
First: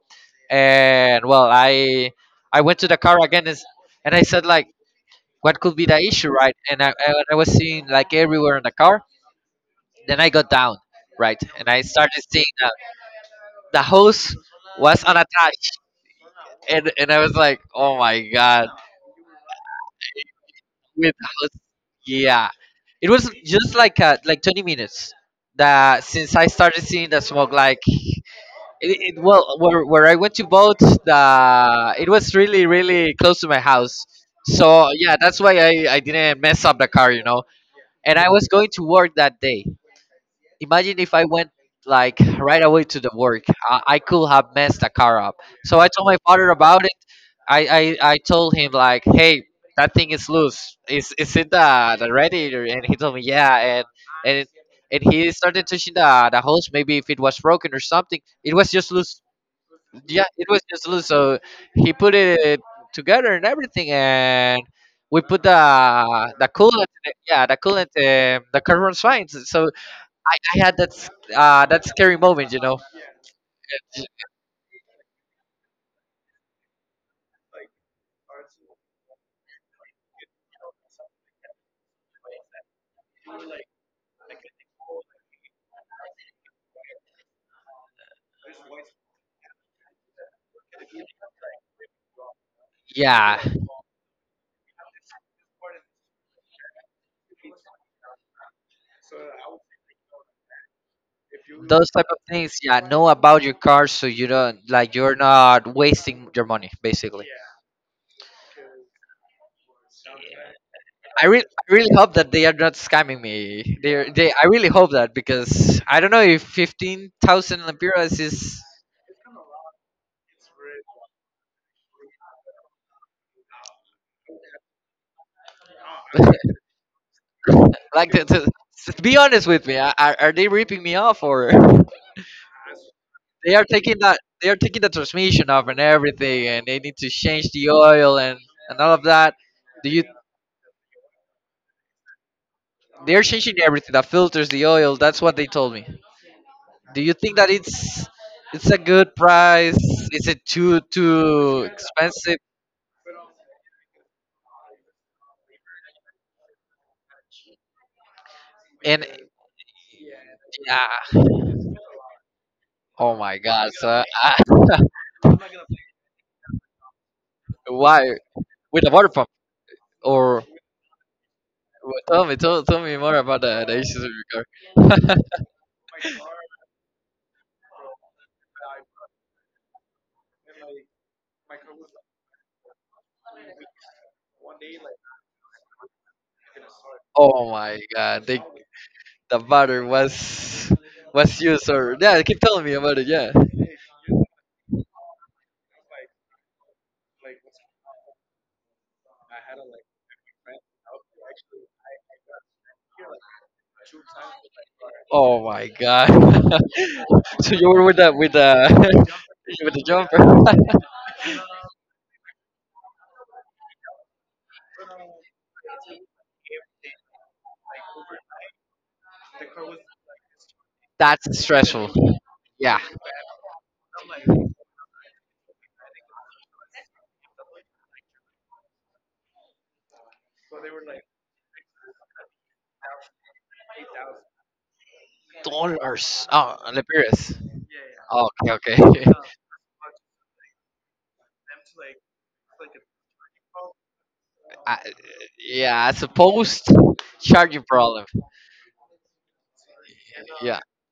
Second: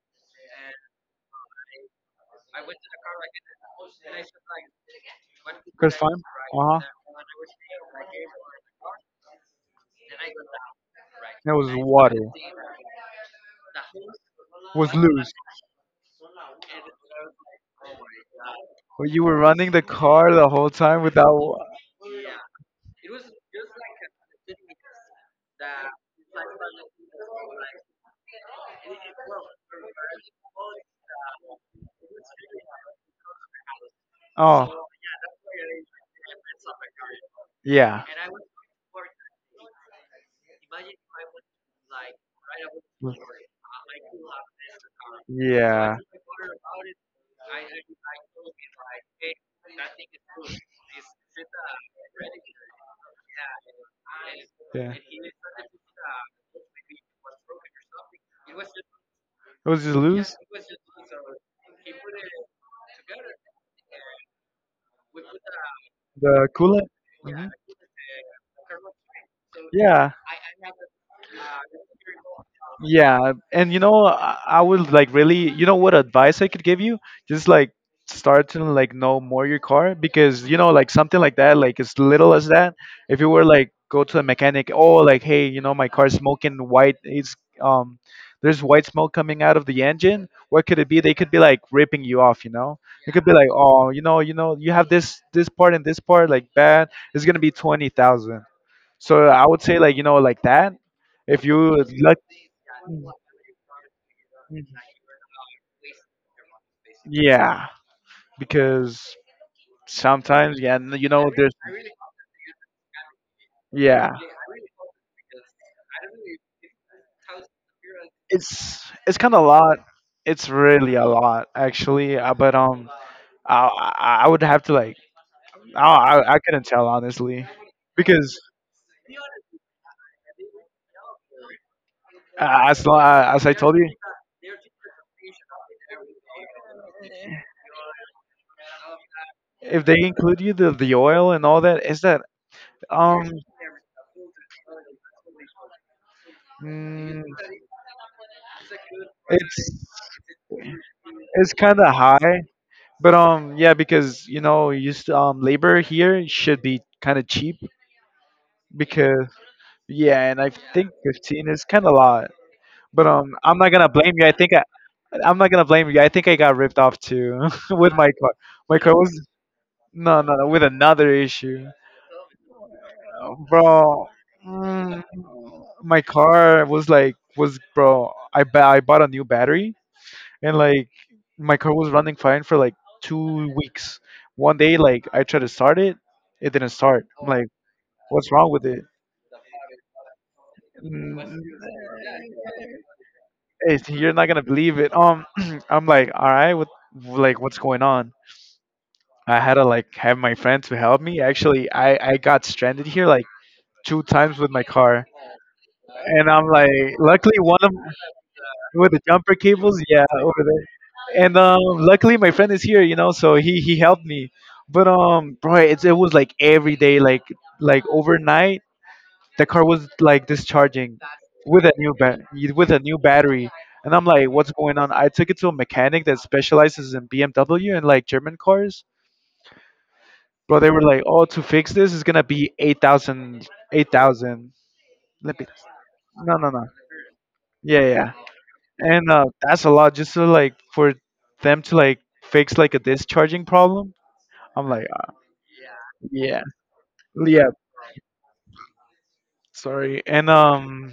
A: And well, I went to the car again, and, and I said like, what could
B: it
A: be
B: was
A: the
B: fine.
A: issue, right?
B: Uh huh.
A: And I was seeing like everywhere in the car. Then I got down, right,
B: It
A: and
B: was
A: I
B: water.
A: started seeing that the hose
B: Was
A: was
B: loose.
A: unattached, and I was like, oh my god,
B: Well, you were running the car the whole time
A: with how,
B: without.
A: yeah, it was just like 20 minutes that since I started seeing the smoke. Like where I went to boat, the it was really really close to my house,
B: Oh.
A: so yeah, that's why I didn't mess up the car, you know,
B: Yeah.
A: and I was going to work that day. Imagine if I went like right away to the work, I could have messed the car up. So I
B: Yeah.
A: told my father about it. I told him like, hey, that thing is loose. Is it the radiator? And he told me yeah, and it,
B: Yeah.
A: and he started touching the hose, maybe if it was broken or something. It was just loose.
B: It was just
A: Yeah,
B: lose
A: it was just loose. So he put it together and everything, and we put the
B: the
A: coolant.
B: coolant. Hmm.
A: Yeah, the coolant. The car runs fine. So
B: Yeah.
A: I I had that that's scary moment, you know.
B: Yeah, and you know, I would like really, you know, what advice I could give you? Just like start to like know more your car because you know, like something like that, like as little as that. If you were like go to a mechanic, oh, like hey, you know, my car's smoking white. It's um, there's white smoke coming out of the engine. What could it be? They could be like ripping you off, you know. It could be
A: Yeah,
B: like, oh, you know, you have this part and this part like bad. It's gonna be 20,000. So I would say like you know like that. If you
A: those type of
B: luck.
A: things. Yeah, know about your car so you don't
B: Mm-hmm.
A: like you're not wasting your money basically.
B: Yeah, because sometimes, yeah, you know, there's,
A: I really hope that they are not scamming me.
B: yeah,
A: I really hope that, because I don't know if 15,000 lempiras is.
B: it's it's kind of a lot. It's really a lot, actually. But I would have to like, I couldn't tell honestly,
A: Like
B: because
A: to be honest with me, are they ripping me off, or
B: as I
A: they are
B: told you,
A: taking that? They are taking the transmission off and everything, and they need to change the oil and all of that.
B: if
A: Do
B: they
A: you.
B: include you the oil and all that, is that
A: They're
B: um,
A: changing everything, the filters, the oil. That's what they told me. Do you
B: mm,
A: think that it's a good
B: it's
A: price? Is it
B: it's
A: too
B: kind of
A: expensive?
B: high. But yeah, because you know, used labor here should be kind of cheap
A: And
B: because yeah, and I think
A: yeah,
B: 15 is kind of a lot. But
A: oh my
B: I'm
A: God!
B: not gonna
A: So
B: blame you.
A: I,
B: I'm not gonna blame you. I think I got ripped off too with my
A: why
B: car. My
A: with a
B: car
A: water
B: was.
A: pump,
B: No, no,
A: or
B: no, with another issue.
A: well, tell me tell me more about the issues
B: Bro.
A: with your
B: mm,
A: car.
B: my car was like was, bro. I bought a new battery, and like my car was running fine for like 2 weeks. One day, like I tried to start it, it didn't start. I'm like,
A: Oh my God!
B: what's
A: They,
B: wrong with it?
A: the butter
B: Mm,
A: was used or yeah. Keep telling me about it. Yeah.
B: you're not gonna believe it. I'm like, all right, like what's going on? I had to like have my friend to help me. Actually, I got stranded here like 2 times with my car,
A: Oh my god.
B: and I'm like, luckily
A: So
B: one
A: you
B: of
A: were with the
B: with the jumper
A: with
B: cables,
A: the
B: yeah,
A: jumper.
B: over and luckily my friend is here, you know, so he helped me. But bro, it was like every day, like overnight, the car was like discharging
A: That's
B: with a
A: stressful.
B: new bat with a
A: Yeah.
B: new battery, and I'm like, what's going on? I took it to a mechanic that specializes in BMW and like German cars. Bro, they were like, oh, to fix this is gonna be 8,000, 8,000. Let me.
A: Dollars.
B: No, no,
A: Oh,
B: no.
A: Liberia's.
B: Yeah, yeah. Yeah.
A: Okay,
B: And
A: okay.
B: uh, that's a lot just to like for them to like fix like a discharging problem. I'm
A: I,
B: like,
A: yeah, I
B: yeah,
A: suppose
B: yeah.
A: charging problem.
B: Sorry, and
A: Yeah.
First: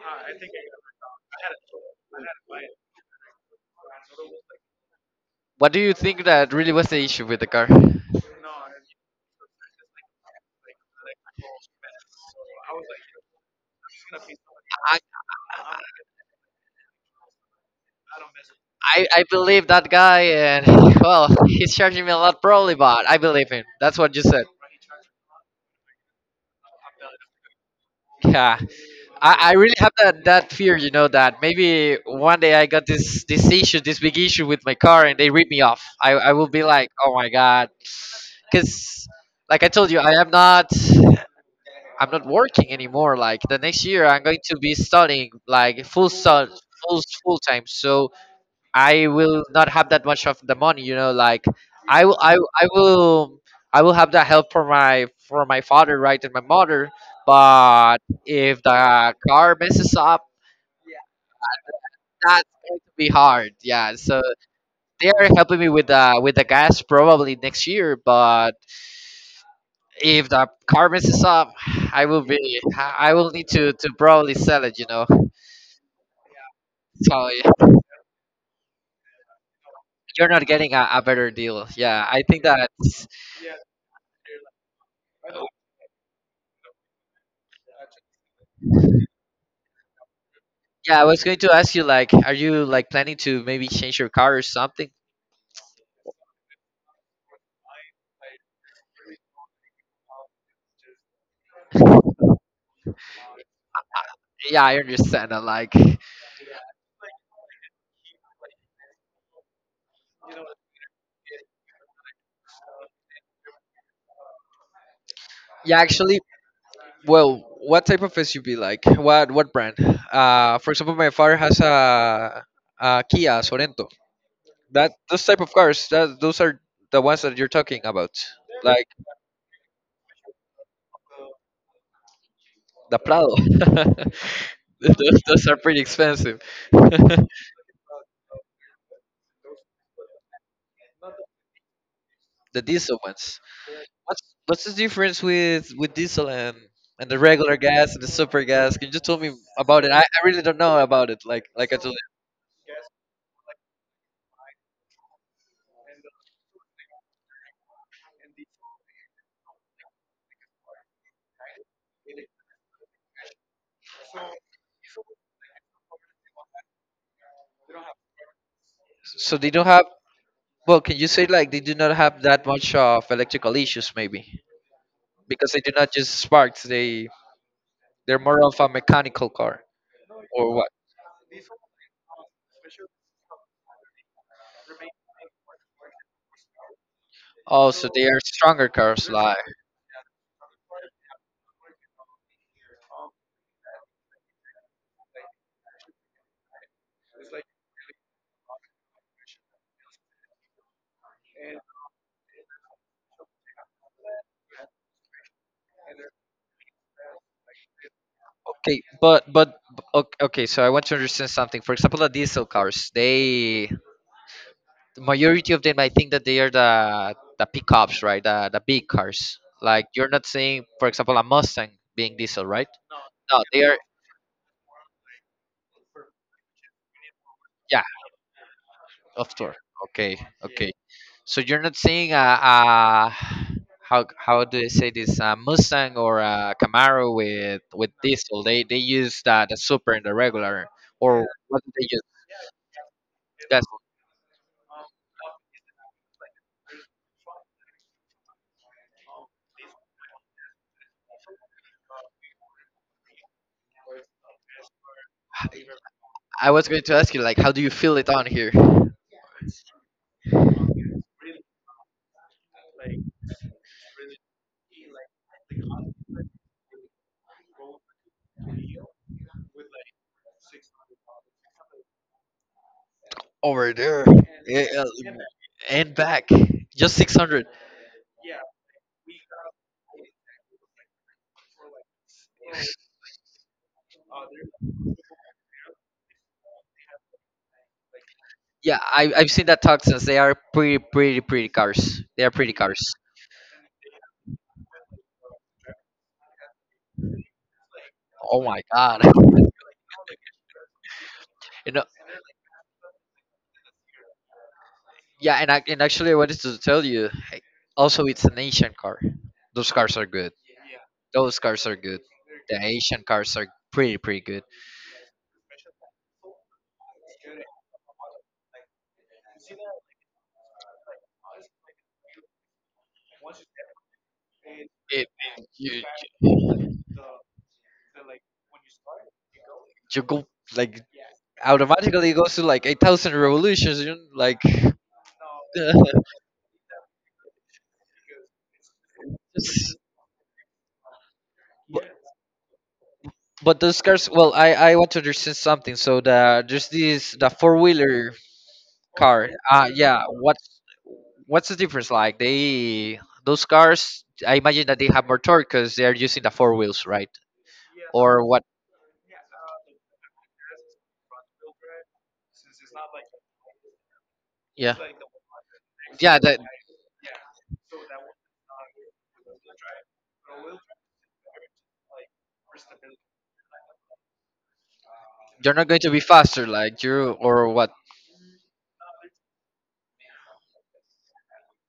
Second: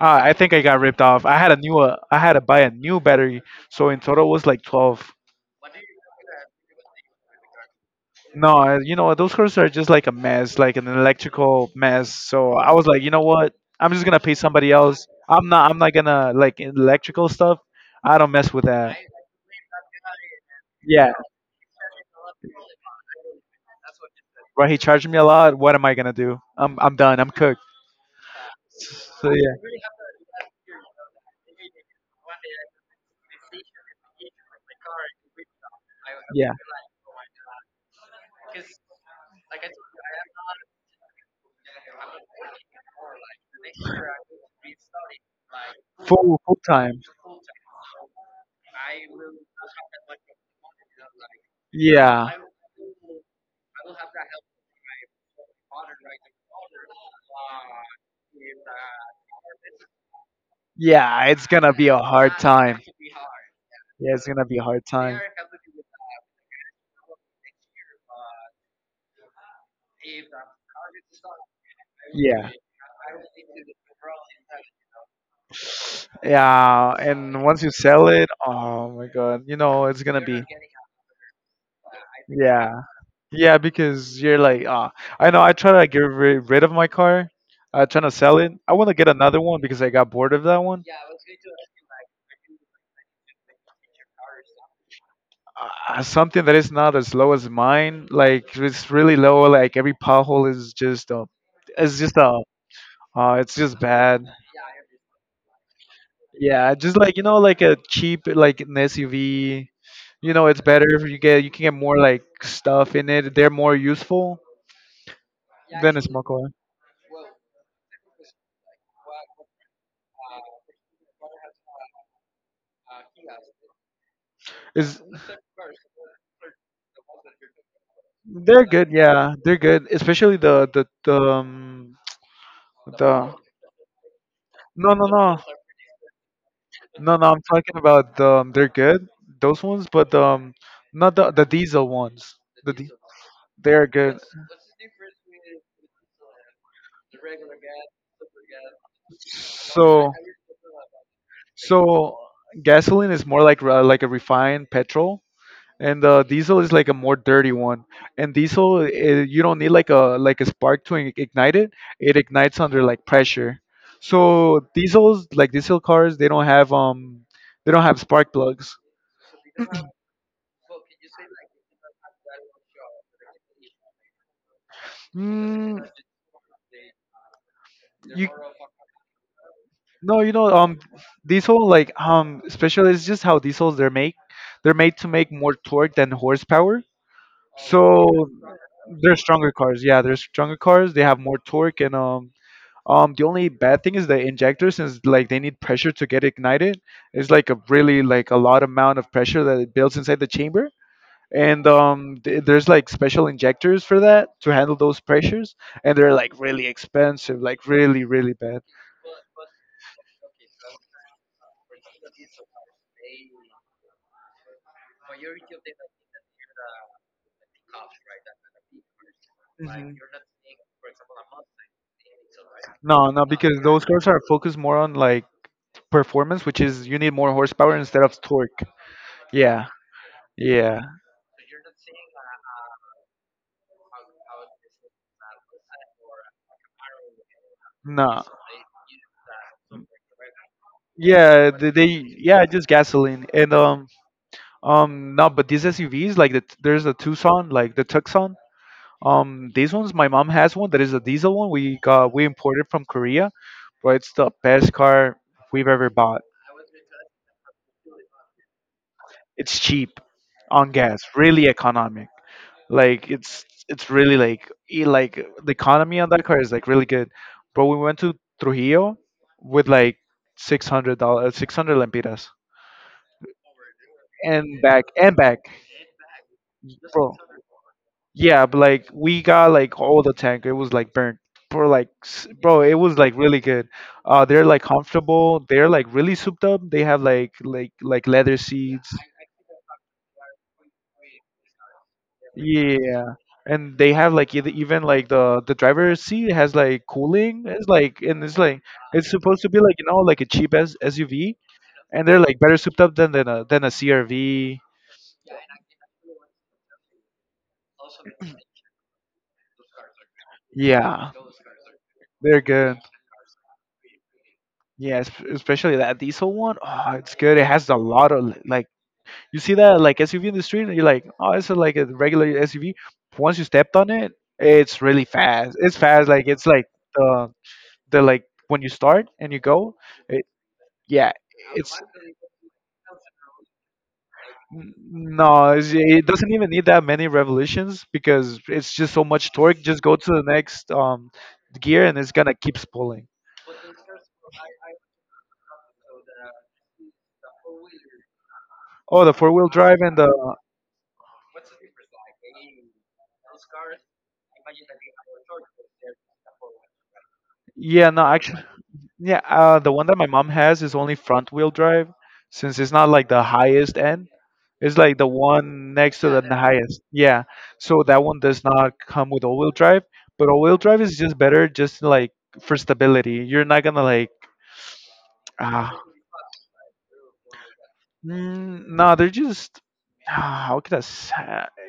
B: I think I got ripped off. I had to buy a new battery, so in total was like 12.
A: What do you think that really was the issue with the car?
B: No, you know what? Those cars are just like a mess, like an electrical mess. So I was like, you know what? I'm just gonna pay somebody else. I'm not gonna like electrical stuff. I don't mess with that.
A: I believe that guy, and
B: Yeah,
A: well, he's charging me a lot probably, but I believe him. That's what you said.
B: right. He charged me a lot. What am I gonna do? I'm done. I'm cooked.
A: Yeah.
B: So
A: I
B: yeah,
A: really have that, that fear, you know, that maybe one day I got this issue, this big issue with my car, and they rip me off. I will
B: yeah,
A: be like, oh my god, because like I told you, I'm not working anymore. Like the next year, I'm going to be studying like
B: full, full time.
A: full time. So I will not have that much of the money, you know. Like I will
B: Yeah,
A: I, I will I will have the help for my father, right, and my mother. But if the car messes up,
B: yeah. It's gonna be a hard
A: that's
B: time.
A: going to be hard. Yeah,
B: Yeah,
A: so
B: it's gonna be a hard
A: they
B: time.
A: are helping me with the gas probably next year, but if the car messes up,
B: Yeah,
A: I will need to probably sell it, you know.
B: yeah.
A: So
B: And once you sell it, oh my god, you know it's gonna
A: you're
B: be.
A: not getting a better deal. Yeah, I think
B: Yeah,
A: that.
B: yeah, because you're like, I know. I try to get rid of my car. I trying to sell it. I want to get another one because I got bored of that one.
A: Yeah, I was going to ask you, like, are you like planning to maybe change your car or something?
B: Something that is not as low as mine. Like it's really low. Like every pothole is just a. It's just a. It's just bad.
A: Yeah, I understand. I like,
B: Yeah, just like, like a cheap like an SUV. It's better if you can get more like stuff in it. They're more useful
A: yeah,
B: than a
A: actually,
B: small car.
A: well, what type of SUV? Like, what brand? For example, my father has a Kia Sorento. That
B: Is
A: Those type of cars, that those are the ones that you're talking about,
B: they're
A: like
B: good? Yeah, they're good. Especially
A: the
B: the
A: Prado.
B: no no
A: those,
B: no
A: those are pretty expensive.
B: no no.
A: The
B: I'm talking about they're good those ones, but not the diesel ones. The di-
A: diesel ones.
B: they're good.
A: What's what's the difference with diesel and the regular gas and the super gas? Can you just tell me
B: So.
A: about it? I really don't know about it, like I told you,
B: So gasoline is more like, like a refined petrol, and diesel is like a more dirty one. And diesel, you don't need like a spark to ignite it. It ignites under like pressure. So diesels, like diesel cars, they don't have spark plugs.
A: so they don't have. Well, can you say like they do not have that much of electrical issues, maybe because they do
B: Mm,
A: not just sparks? They, they're
B: you
A: more of a mechanical car,
B: no, you know,
A: or what?
B: diesel, like, especially, it's just how diesels they're made. They're made to make more torque than horsepower.
A: Oh, so they are
B: So
A: stronger cars.
B: they're
A: Like
B: stronger cars. Yeah, they're stronger cars. They have more torque, and the only bad thing is the injector, since like they need pressure to get ignited. It's like a really like a lot amount of pressure that it builds inside the chamber, and there's like special injectors for that to handle those pressures, and they're like really expensive, like really really bad.
A: okay, but okay. So I want to understand something. For example, the diesel cars, they, the majority of them, I think that they are the pickups, right, the big cars. Like
B: Mhm.
A: you're not seeing, for example, a Mustang being diesel, right?
B: No, no,
A: No,
B: because
A: they are.
B: those cars are focused more on like performance, which is you need more horsepower
A: Yeah.
B: instead of torque.
A: Of tour.
B: Yeah,
A: Okay. Okay.
B: yeah,
A: So you're not seeing a, how do they say this, a Mustang or a Camaro with
B: no.
A: diesel? They use the super and the regular, or
B: Yeah,
A: what
B: they,
A: do
B: they
A: they use?
B: yeah, just gasoline. And
A: That's,
B: no, but these SUVs like there's a Tucson, like the Tucson. These ones, my mom has one that is a diesel one, we imported from Korea, but it's the best car we've ever bought.
A: I was going to ask you like, how do you feel it on here
B: It's cheap on gas, really economic. Like it's really like, like the economy on that car is like really good. But we went to Trujillo with like $600 600 lempiras
A: over there?
B: and
A: Eh,
B: back and back.
A: and back just
B: Bro.
A: 600.
B: Yeah, but like we got like all the tank. It was like burnt. Bro, it was like really good. They're like comfortable. They're like really souped up. They have like leather
A: Yeah,
B: seats.
A: I, I've seen that Tucson's. They are pretty, pretty, pretty cars. They are pretty cars.
B: Yeah, and they have like, even like the driver's seat has like cooling. It's like, and it's
A: Oh my
B: like,
A: god.
B: it's supposed to be like, like a cheap S SUV,
A: You know,
B: and they're like better souped up than than a CRV.
A: yeah, and actually, I wanted to tell you, hey, also, it's an Asian car. Those cars are good.
B: Yeah,
A: Those cars are good.
B: they're
A: The
B: good.
A: Asian cars are pretty, pretty good.
B: Yeah, especially that diesel one. Oh, it's good. It has a lot of like, you see that like SUV in the street, and you're like, oh, it's like a regular SUV. Once you stepped on it, it's
A: It,
B: really fast. It's
A: you,
B: fast. Like it's like
A: you
B: the the like when you start and you go,
A: go,
B: it,
A: like,
B: yeah, it's
A: automatically it goes to like 8,000 revolutions, you know, like,
B: no, it doesn't even need that many revolutions because it's just so much torque.
A: just-
B: Just go to the next gear, and it's gonna keep pulling.
A: but those cars. Well, I want to understand something. So the there's this the four wheeler
B: Oh, the
A: car.
B: four-wheel
A: Uh,
B: drive, and
A: yeah.
B: the
A: What's the difference, like? They, those cars, I imagine that they have more torque because they are using the four wheels, right?
B: yeah, no,
A: Or what?
B: actually. Yeah, the one that my mom has is only front wheel drive, since it's not like the highest end.
A: Yeah.
B: It's like the one next to
A: Yeah.
B: the
A: That
B: highest. Yeah, so that one does not come with all wheel drive, but all wheel drive is just better, just like for stability. You're not gonna like,
A: you're not
B: ah,
A: going to be faster, like, you, or what?
B: no, they're just, how could I say?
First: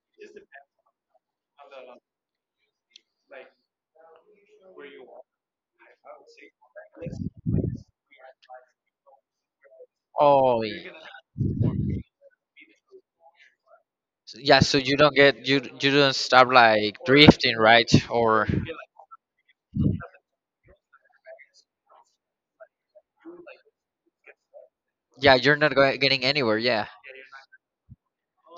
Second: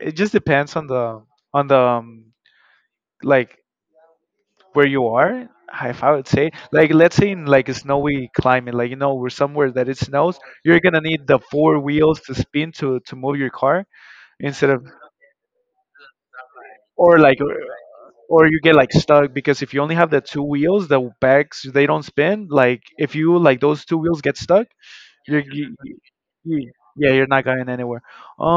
B: It just depends on the like, where you are. If I would say, like, let's say in like a snowy climate, like, we're somewhere that it snows,
A: Oh.
B: you're gonna need the four wheels to spin to move your car
A: Yeah.
B: instead
A: So
B: of,
A: you don't get, you don't stop like
B: or like or
A: drifting, right?
B: or
A: Or
B: you get like stuck, because if you only have the two wheels, the backs, they don't spin, like if you, like those two wheels get stuck,
A: yeah,
B: you're
A: you're
B: you,
A: not getting anywhere.
B: you,
A: Yeah.
B: yeah, you're not going anywhere.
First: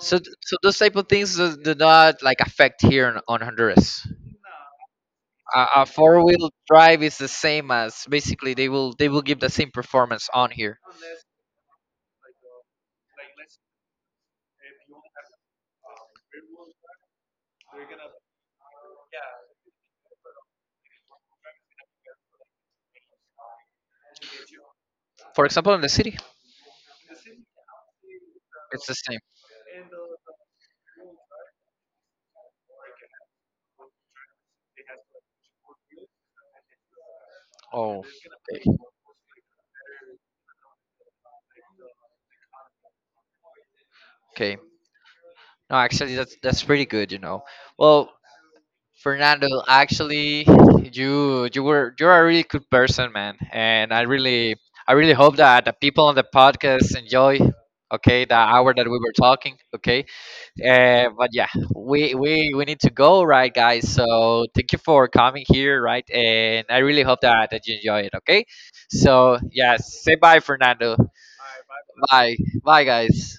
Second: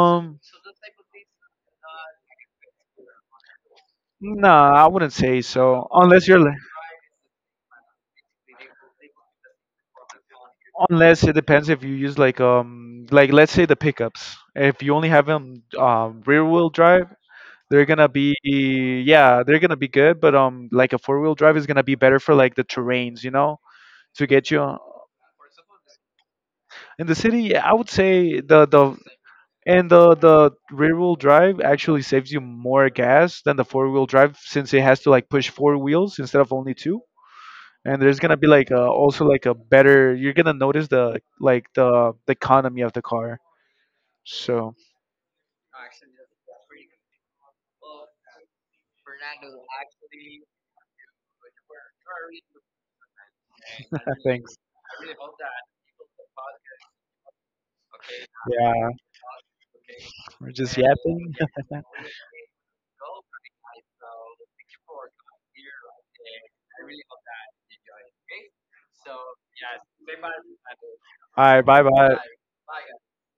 A: So so those type of things do, do not like affect here in, on Honduras.
B: no, I wouldn't say
A: A, a
B: so,
A: four
B: unless
A: wheel
B: you're,
A: drive is the same as basically they will give the same performance on here.
B: unless it depends if you use like, like, let's say the pickups, if you only have them rear wheel drive, they're gonna be, yeah, they're gonna be good, but like a four-wheel drive is gonna be better for like the terrains, to get you,
A: For example, in the city,
B: in the city. Yeah, I would say the,
A: it's the same.
B: and the rear wheel drive actually saves you more gas than the four-wheel drive, since it has to like push four wheels instead of only two, and
A: Oh,
B: there's gonna be like a, also like a better, you're gonna notice the, like, the economy of the car.
A: okay.
B: So
A: No, actually, that's pretty good, you know. Well, Fernando, actually, you're a really good person, man, and
B: thanks.
A: I really hope that the people on the podcast enjoy. Okay, the hour that
B: Yeah,
A: we were talking. Okay.
B: we're just
A: But
B: yapping.
A: yeah, we need to go, right, guys? So thank you for coming here, right? And I really hope that, that you enjoy it. Okay. So yeah, say bye, Fernando.
B: All right, bye bye.
A: Bye, bye, guys.